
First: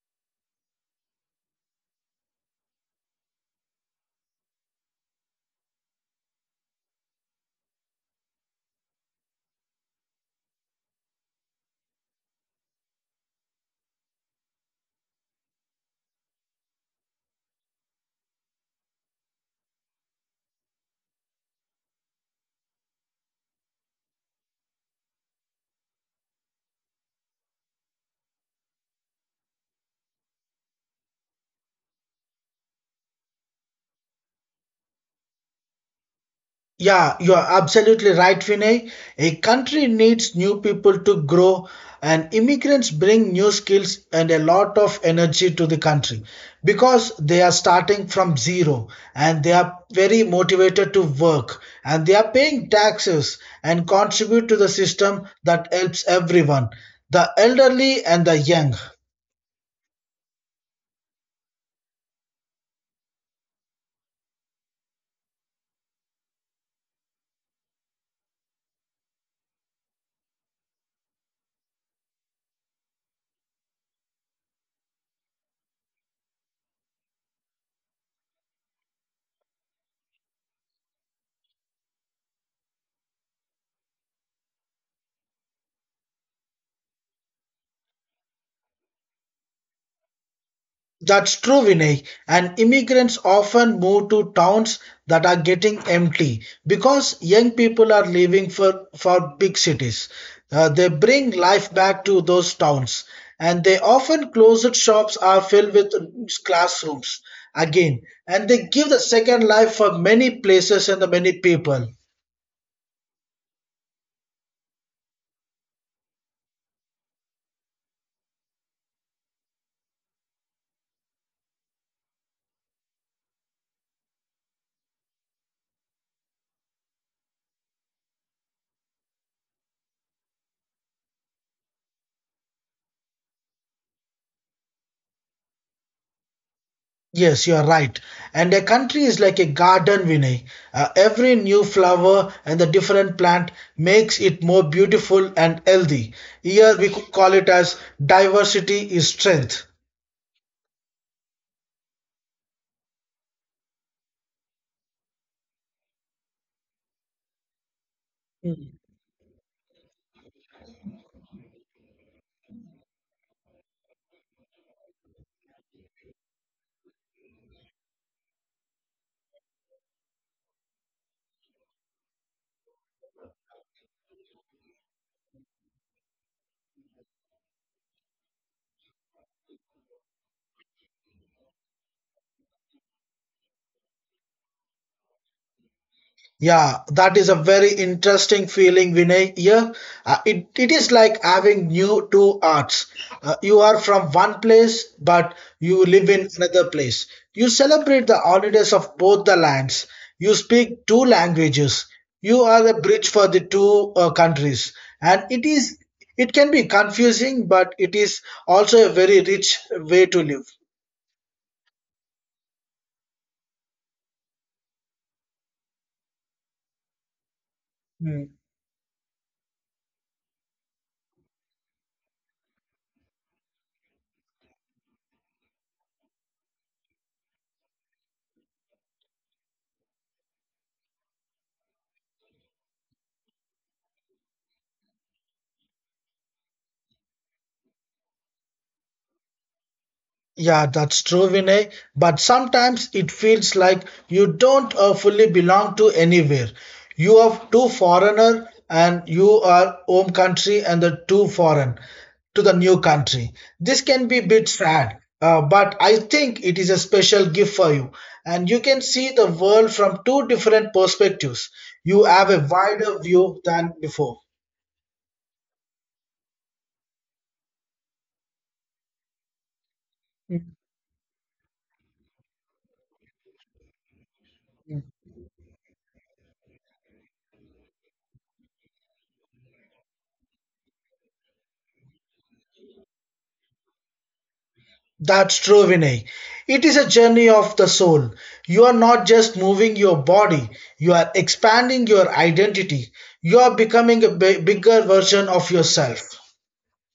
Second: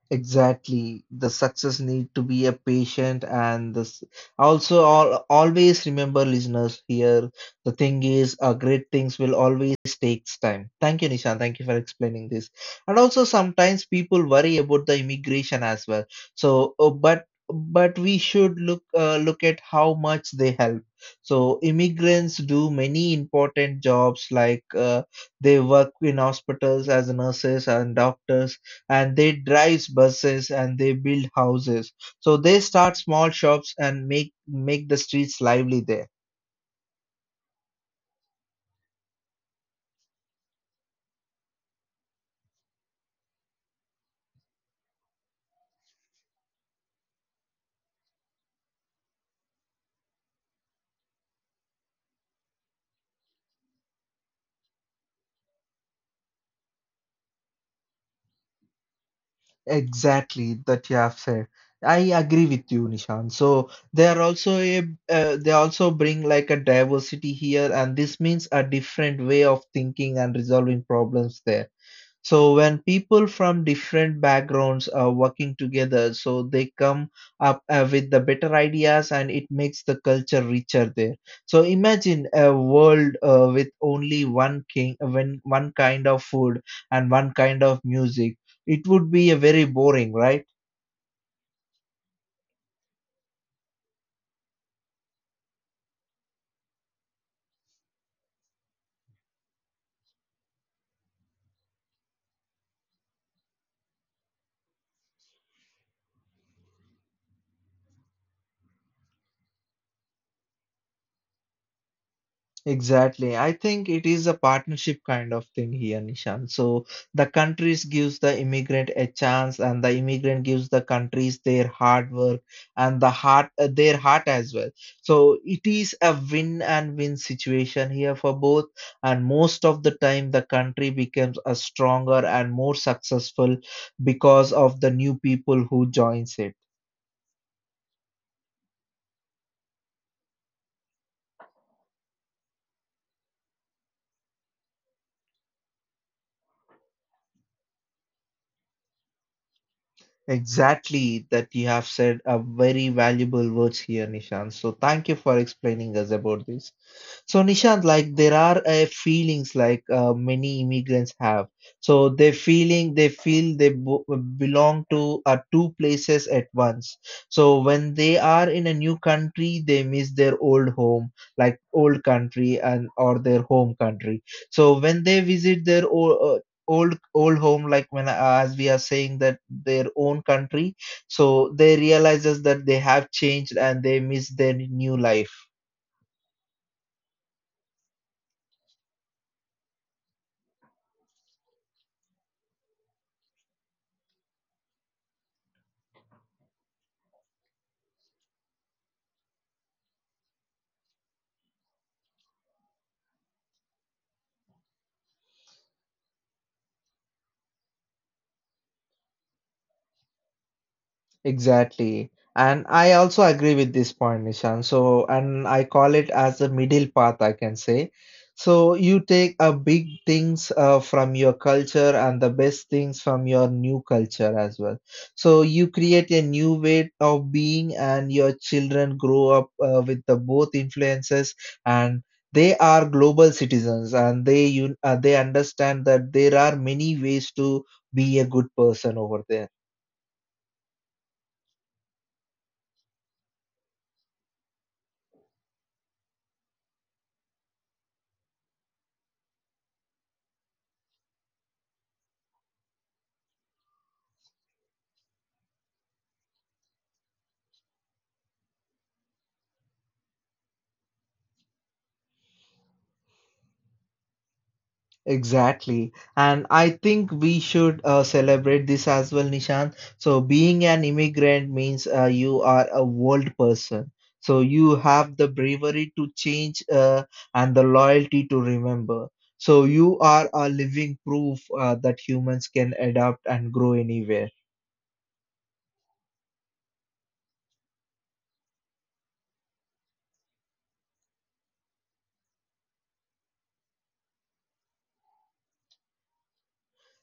A: Exactly. The success need to be a patient, and this also all, always remember listeners here. The thing is, great things will always takes time. Thank you, Nishan. Thank you for explaining this. And also sometimes people worry about the immigration as well. So, but we should look at how much they help. So immigrants do many important jobs like they work in hospitals as nurses and doctors, and they drive buses and they build houses. So they start small shops and make the streets lively there.
B: Yeah, you're absolutely right, Vinay. A country needs new people to grow, and immigrants bring new skills and a lot of energy to the country because they are starting from zero and they are very motivated to work and they are paying taxes and contribute to the system that helps everyone, the elderly and the young.
A: Exactly, that you have said. I agree with you, Nishan. So they are also they also bring like a diversity here, and this means a different way of thinking and resolving problems there. So when people from different backgrounds are working together, so they come up with the better ideas, and it makes the culture richer there. So imagine a world with only one king, when one kind of food and one kind of music. It would be a very boring, right?
B: That's true, Vinay. And immigrants often move to towns that are getting empty because young people are leaving for big cities. They bring life back to those towns, and they often closed shops are filled with classrooms again, and they give the second life for many places and the many people.
A: Exactly. I think it is a partnership kind of thing here, Nishan. So the countries gives the immigrant a chance, and the immigrant gives the countries their hard work and the heart their heart as well. So it is a win and win situation here for both, and most of the time the country becomes a stronger and more successful because of the new people who joins it.
B: Yes, you are right. And a country is like a garden, Vinay. Every new flower and the different plant makes it more beautiful and healthy. Here we could call it as diversity is strength.
A: Exactly, that you have said a very valuable words here, Nishant. So thank you for explaining us about this. So Nishant, like there are feelings like many immigrants have. So they feel belong to two places at once. So when they are in a new country, they miss their old home, like old country and or their home country. So when they visit their old home, like when as we are saying, that their own country, so they realizes that they have changed and they miss their new life.
B: Yeah, that is a very interesting feeling, Vinay. Yeah, it is like having new two arts. You are from one place, but you live in another place. You celebrate the holidays of both the lands. You speak two languages. You are a bridge for the two countries, and it can be confusing, but it is also a very rich way to live.
A: Exactly. And I also agree with this point, Nishan. So, and I call it as the middle path, I can say.
B: Hmm.
A: So, you take a big things from your culture and the best things from your new culture as well. So, you create a new way of being, and your children grow up with the both influences, and they are global citizens, and they understand that there are many ways to be a good person over there.
B: Yeah, that's true, Vinay. But sometimes it feels like you don't fully belong to anywhere. You are too foreigner and you are home country and the too foreign to the new country. This can be a bit sad, but I think it is a special gift for you. And you can see the world from two different perspectives. You have a wider view than before.
A: Exactly. And I think we should celebrate this as well, Nishant. So, being an immigrant means you are a world person. So, you have the bravery to change and the loyalty to remember. So, you are a living proof that humans can adapt and grow anywhere.
B: That's true, Vinay. It is a journey of the soul. You are not just moving your body, you are expanding your identity. You are becoming a bigger version of yourself.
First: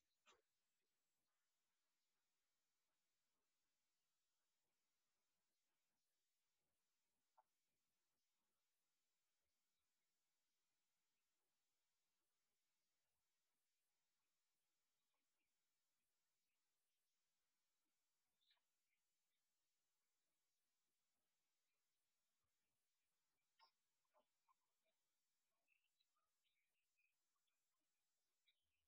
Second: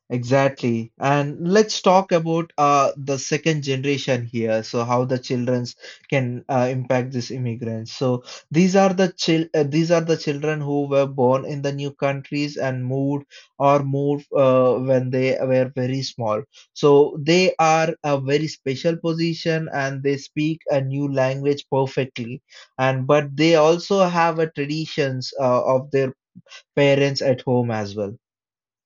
A: Exactly. And let's talk about the second generation here. So how the children can impact these immigrants. So these are these are the children who were born in the new countries and moved, or moved when they were very small. So they are a very special position, and they speak a new language perfectly. And but they also have a traditions of their parents at home as well.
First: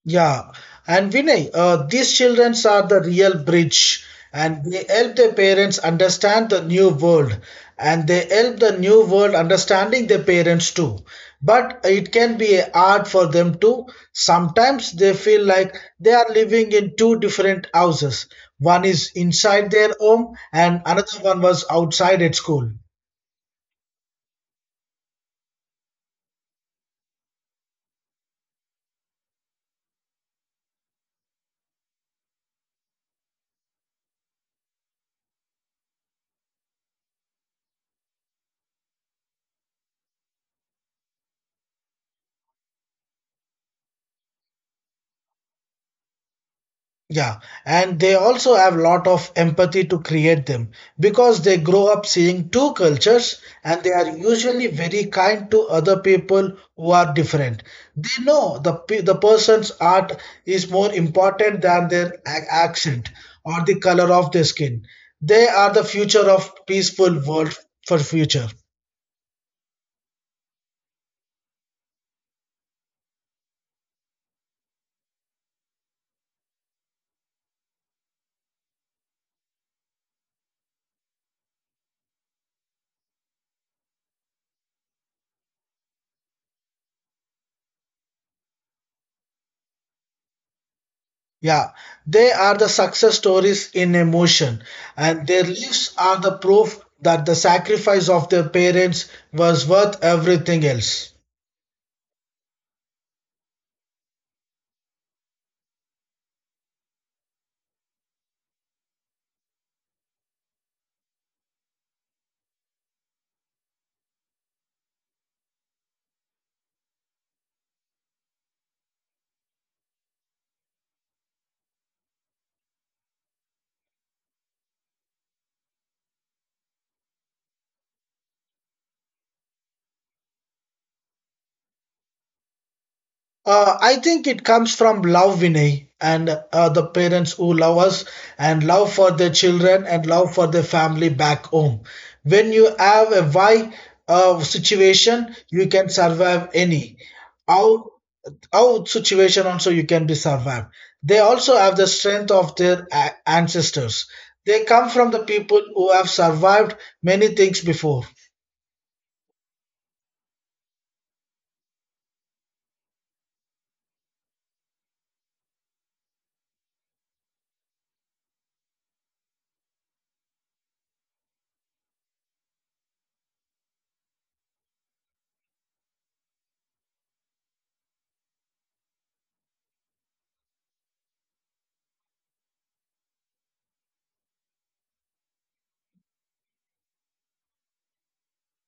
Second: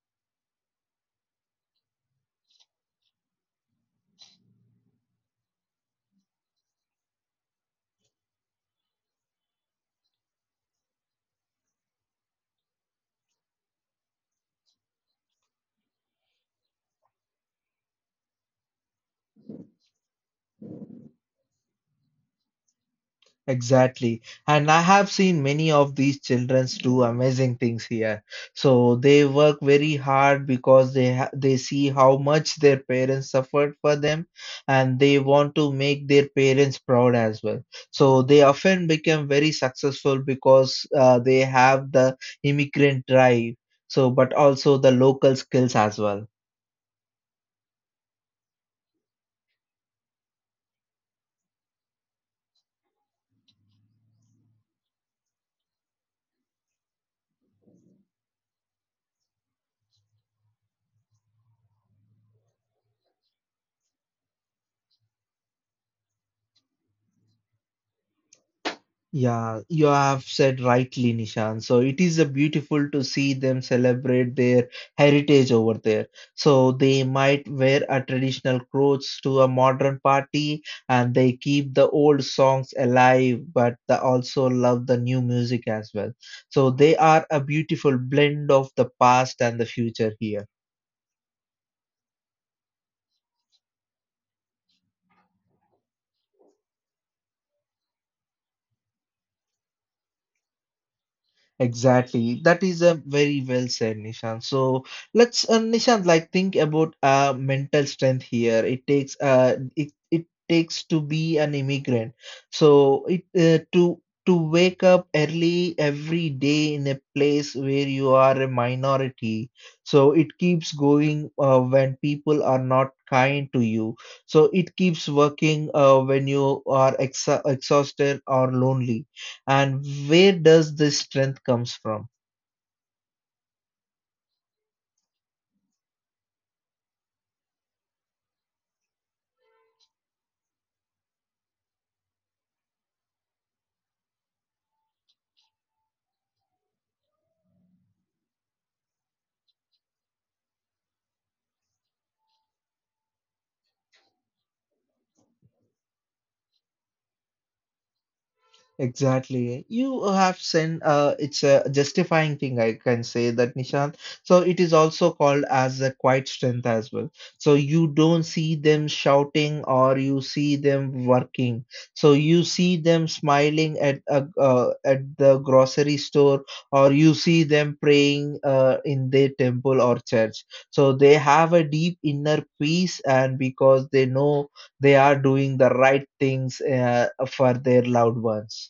B: Yeah, and Vinay, these children are the real bridge, and they help their parents understand the new world, and they help the new world understanding their parents too. But it can be hard for them too. Sometimes they feel like they are living in two different houses. One is inside their home, and another one was outside at school.
A: Exactly. And I have seen many of these children do amazing things here. So they work very hard because they see how much their parents suffered for them, and they want to make their parents proud as well. So they often become very successful because they have the immigrant drive. So but also the local skills as well.
B: Yeah, and they also have lot of empathy to create them because they grow up seeing two cultures and they are usually very kind to other people who are different. They know the the person's art is more important than their accent or the color of their skin. They are the future of peaceful world for future.
A: Yeah, you have said rightly, Nishan. So it is a beautiful to see them celebrate their heritage over there. So they might wear a traditional clothes to a modern party, and they keep the old songs alive, but they also love the new music as well. So they are a beautiful blend of the past and the future here.
B: Yeah, they are the success stories in emotion, and their lives are the proof that the sacrifice of their parents was worth everything else.
A: Exactly. That is a very well said, Nishan. So let's, Nishan, like think about mental strength here. It takes it takes to be an immigrant. So it to wake up early every day in a place where you are a minority. So it keeps going when people are not kind to you. So it keeps working when you are exa exhausted or lonely, and where does this strength comes from?
B: I think it comes from love, Vinay, and the parents who love us, and love for their children, and love for their family back home. When you have a why situation, you can survive any. How how situation also you can be survived. They also have the strength of their ancestors. They come from the people who have survived many things before.
A: Exactly. You have sent, it's a justifying thing, I can say that, Nishant. So it is also called as a quiet strength as well. So you don't see them shouting, or you see them working. So you see them smiling at at the grocery store, or you see them praying in their temple or church. So they have a deep inner peace, and because they know they are doing the right things for their loved ones.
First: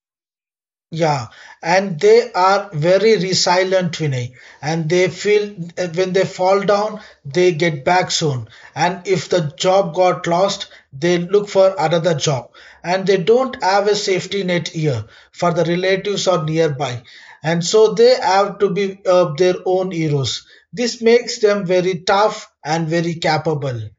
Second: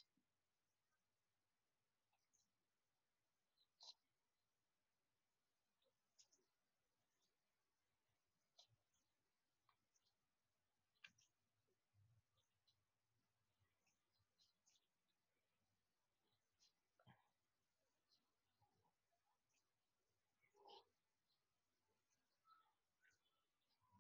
B: Yeah, and they are very resilient, Vinay, and they feel when they fall down, they get back soon. And if the job got lost, they look for another job. And they don't have a safety net here for the relatives or nearby. And so they have to be their own heroes. This makes them very tough and very capable.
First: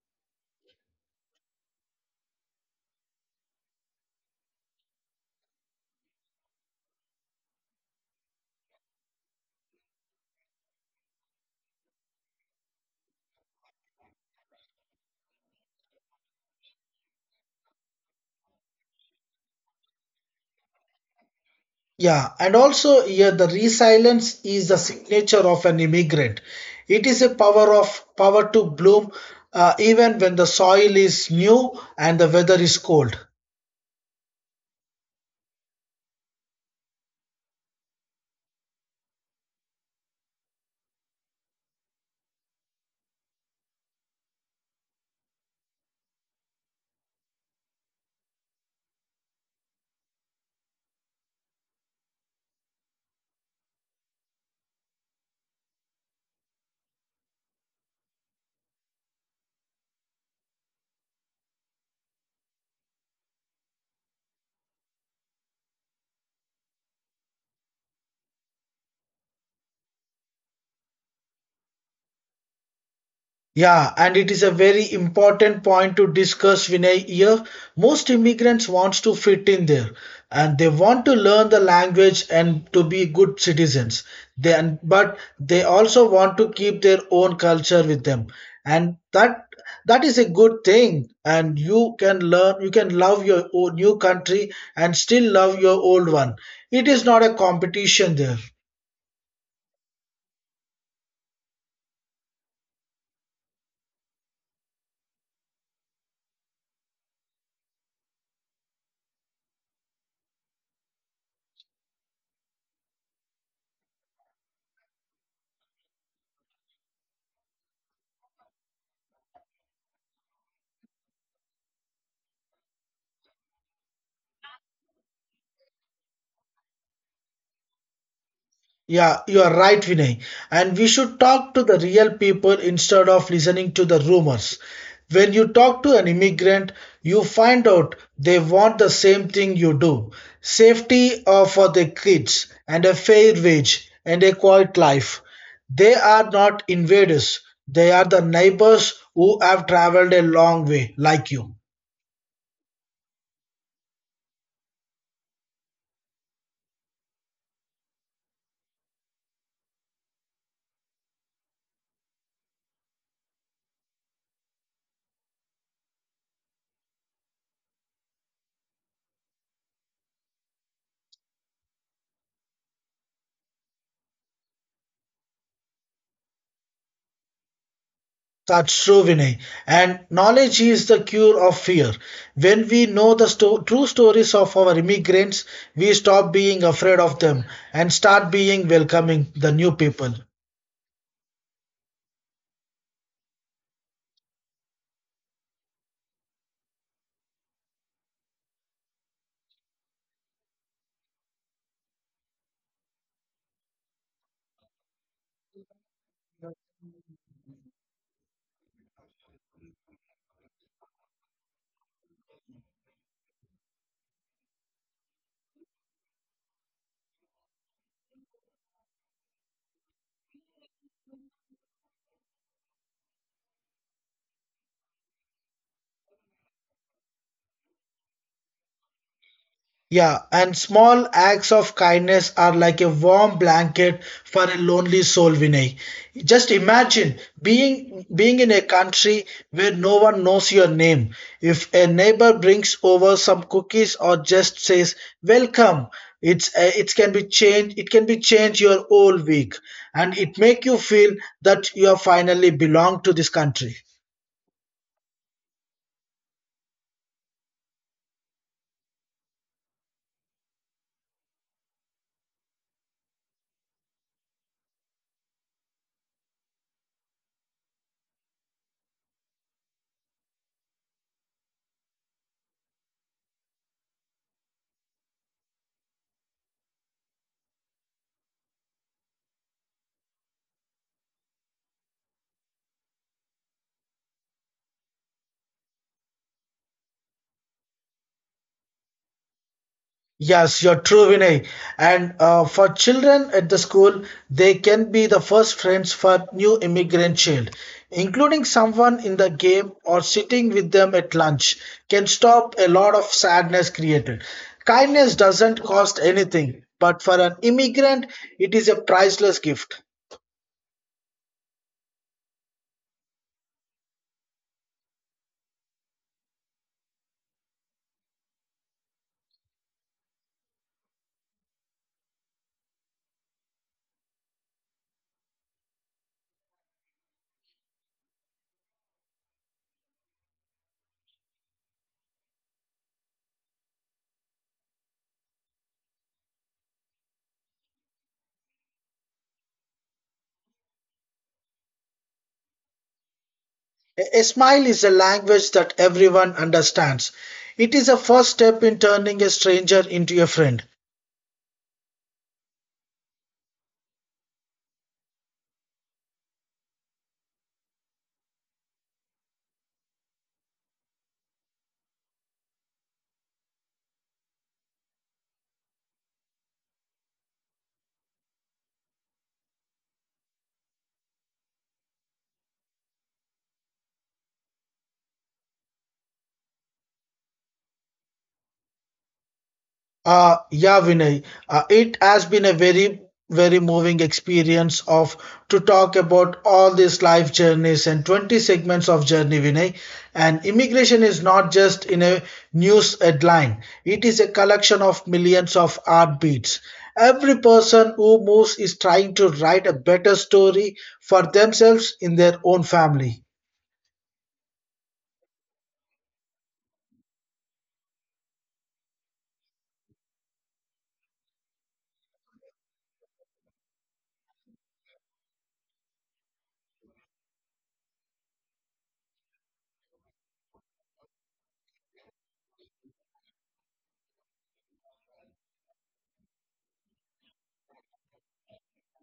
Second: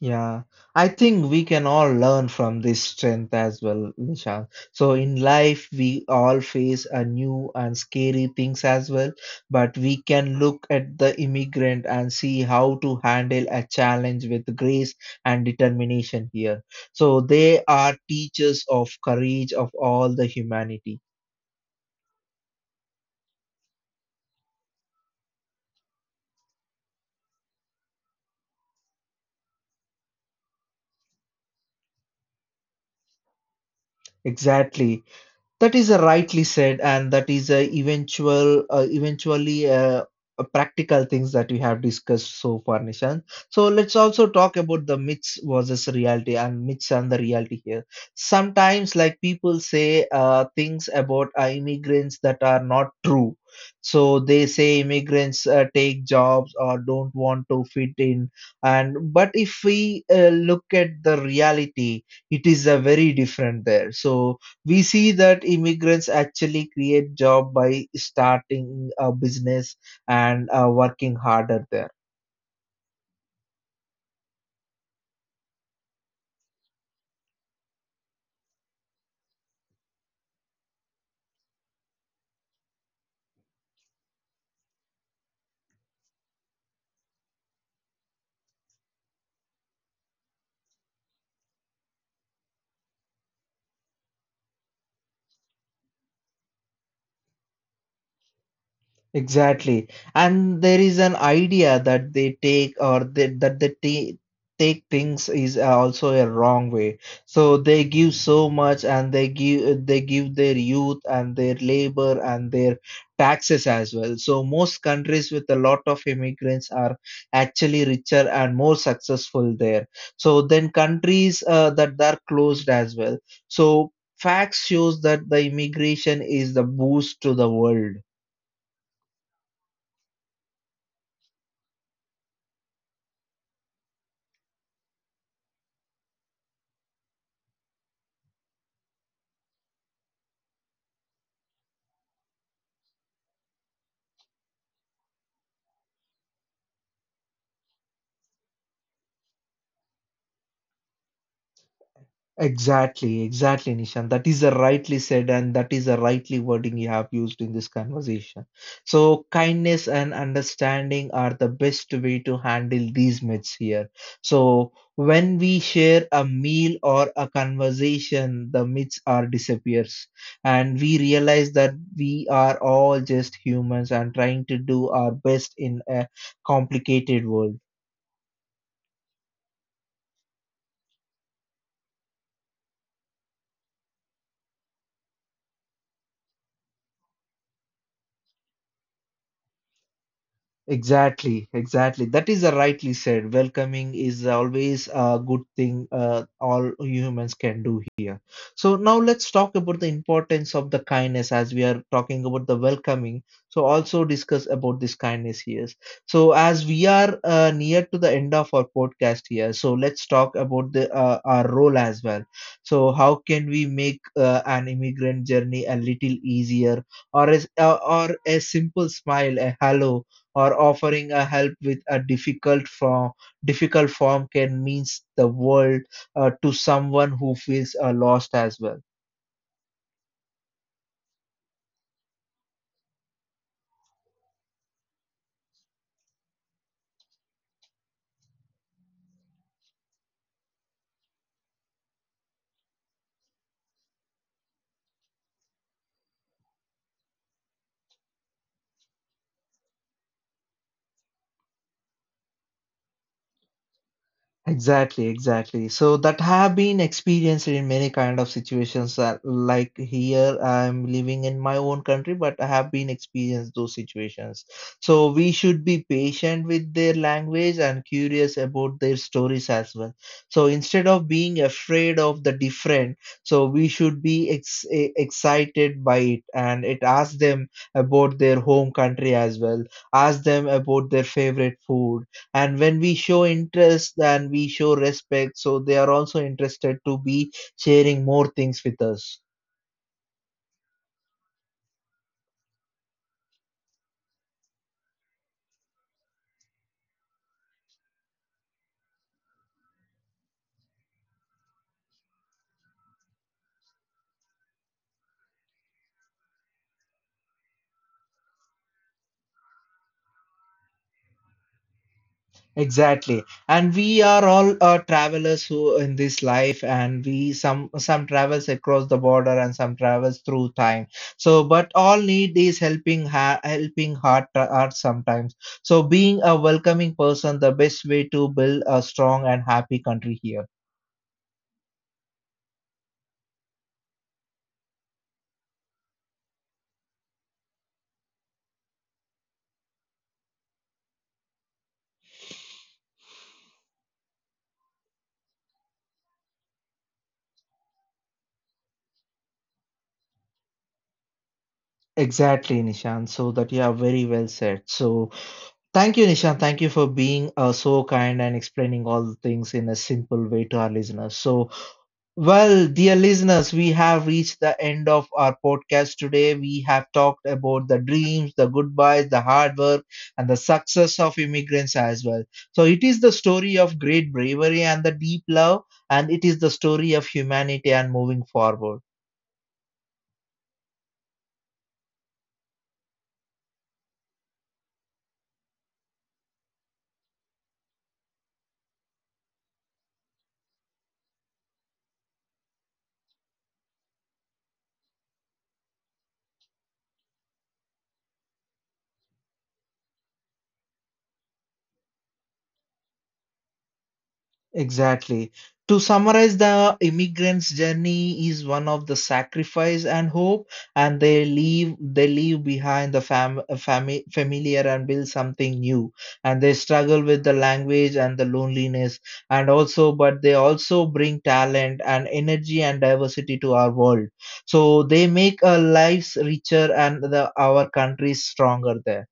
A: Yeah, I think we can all learn from this strength as well, Nisha. So in life, we all face a new and scary things as well, but we can look at the immigrant and see how to handle a challenge with grace and determination here. So they are teachers of courage of all the humanity.
B: Yeah, and also here the resilience is the signature of an immigrant. It is a power of power to bloom even when the soil is new and the weather is cold.
A: Exactly. That is a rightly said, and that is eventually a practical things that we have discussed so far, Nishan. So let's also talk about the myths versus reality, and myths and the reality here. Sometimes, like people say things about immigrants that are not true. So they say immigrants take jobs or don't want to fit in, and but if we look at the reality, it is a very different there. So we see that immigrants actually create job by starting a business and working harder there.
B: Yeah, and it is a very important point to discuss Vinay here. Most immigrants wants to fit in there and they want to learn the language and to be good citizens. Then but they also want to keep their own culture with them. And that is a good thing. And you can love your own new country and still love your old one. It is not a competition there.
A: Exactly. And there is an idea that they take or they, that they ta- take things is also a wrong way. So they give so much, and they give their youth and their labor and their taxes as well. So most countries with a lot of immigrants are actually richer and more successful there. So then countries that are closed as well. So facts shows that the immigration is the boost to the world.
B: Yeah, you are right, Vinay. And we should talk to the real people instead of listening to the rumors. When you talk to an immigrant, you find out they want the same thing you do: safety for their kids, and a fair wage, and a quiet life. They are not invaders, they are the neighbors who have traveled a long way, like you.
A: Exactly, exactly, Nishan. That is a rightly said, and that is a rightly wording you have used in this conversation. So, kindness and understanding are the best way to handle these myths here. So, when we share a meal or a conversation, the myths are disappears, and we realize that we are all just humans and trying to do our best in a complicated world.
B: That's true, Vinay. And knowledge is the cure of fear. When we know the true stories of our immigrants, we stop being afraid of them and start being welcoming the new people.
A: Exactly, exactly. That is a rightly said. Welcoming is always a good thing all humans can do here. So now let's talk about the importance of the kindness, as we are talking about the welcoming. So also discuss about this kindness here. So as we are near to the end of our podcast here, so let's talk about the our role as well. So how can we make an immigrant journey a little easier, or as, or a simple smile, a hello, or offering a help with a difficult form can means the world to someone who feels lost as well.
B: Yeah, and small acts of kindness are like a warm blanket for a lonely soul, Vinay. Just imagine being being in a country where no one knows your name. If a neighbor brings over some cookies or just says welcome, it can be change it can be change your whole week, and it make you feel that you are finally belong to this country.
A: Exactly, exactly. So that have been experienced in many kind of situations. Like here, I'm living in my own country, but I have been experienced those situations. So we should be patient with their language and curious about their stories as well. So instead of being afraid of the different, so we should be excited by it, and it asks them about their home country as well. Ask them about their favorite food, and when we show interest and we show respect, so they are also interested to be sharing more things with us.
B: Yes, you're true, Vinay. And for children at the school, they can be the first friends for new immigrant child. Including someone in the game or sitting with them at lunch can stop a lot of sadness created. Kindness doesn't cost anything, but for an immigrant, it is a priceless gift.
A: Exactly, and we are all travelers who in this life, and we some travels across the border and some travels through time. So but all need is helping heart sometimes. So being a welcoming person the best way to build a strong and happy country here.
B: A smile is a language that everyone understands. It is a first step in turning a stranger into a friend.
A: Exactly, Nishan, so that you are very well said. So thank you, Nishan. Thank you for being so kind and explaining all the things in a simple way to our listeners. So, well, dear listeners, we have reached the end of our podcast today. We have talked about the dreams, the goodbyes, the hard work, and the success of immigrants as well. So, it is the story of great bravery and the deep love, and it is the story of humanity and moving forward.
B: Yeah, Vinay, it has been a very moving experience of to talk about all these life journeys and 20 segments of journey, Vinay. And immigration is not just in a news headline. It is a collection of millions of heartbeats. Every person who moves is trying to write a better story for themselves in their own family.
A: Exactly. To summarize, the immigrant's journey is one of the sacrifice and hope, and they leave behind the familiar and build something new. And they struggle with the language and the loneliness, and also, but they also bring talent and energy and diversity to our world. So they make our lives richer and the, our country stronger there.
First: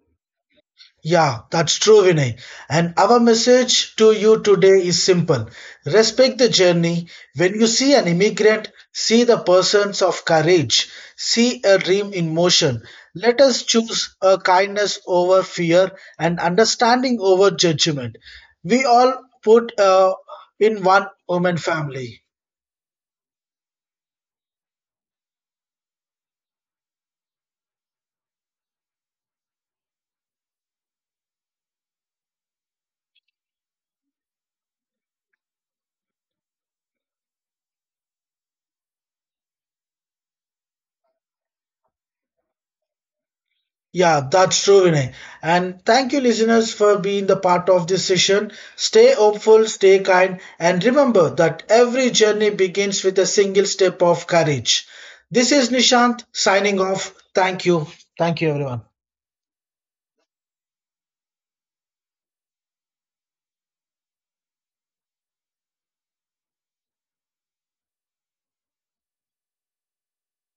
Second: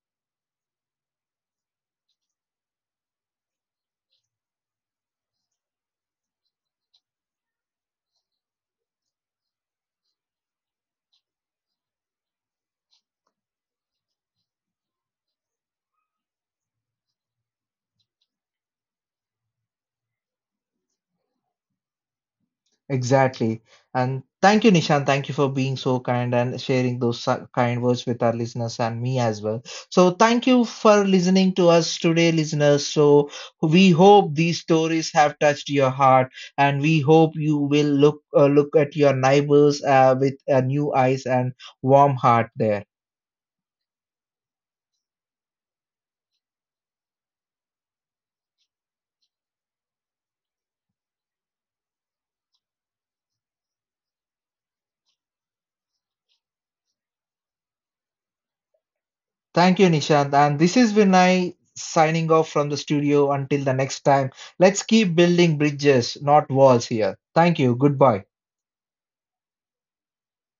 B: Yeah, that's true, Vinay. And our message to you today is simple: respect the journey. When you see an immigrant, see the persons of courage, see a dream in motion. Let us choose a kindness over fear and understanding over judgment. We all put in one woman family.
A: Exactly. And thank you, Nishan. Thank you for being so kind and sharing those kind words with our listeners and me as well. So, thank you for listening to us today, listeners. So, we hope these stories have touched your heart, and we hope you will look at your neighbors with new eyes and warm heart there.
B: Yeah, that's true, Vinay. And thank you, listeners, for being the part of this session. Stay hopeful, stay kind, and remember that every journey begins with a single step of courage. This is Nishant signing off. Thank you. Thank you, everyone.
A: Thank you, Nishant. And this is Vinay signing off from the studio. Until the next time, let's keep building bridges, not walls here. Thank you. Goodbye.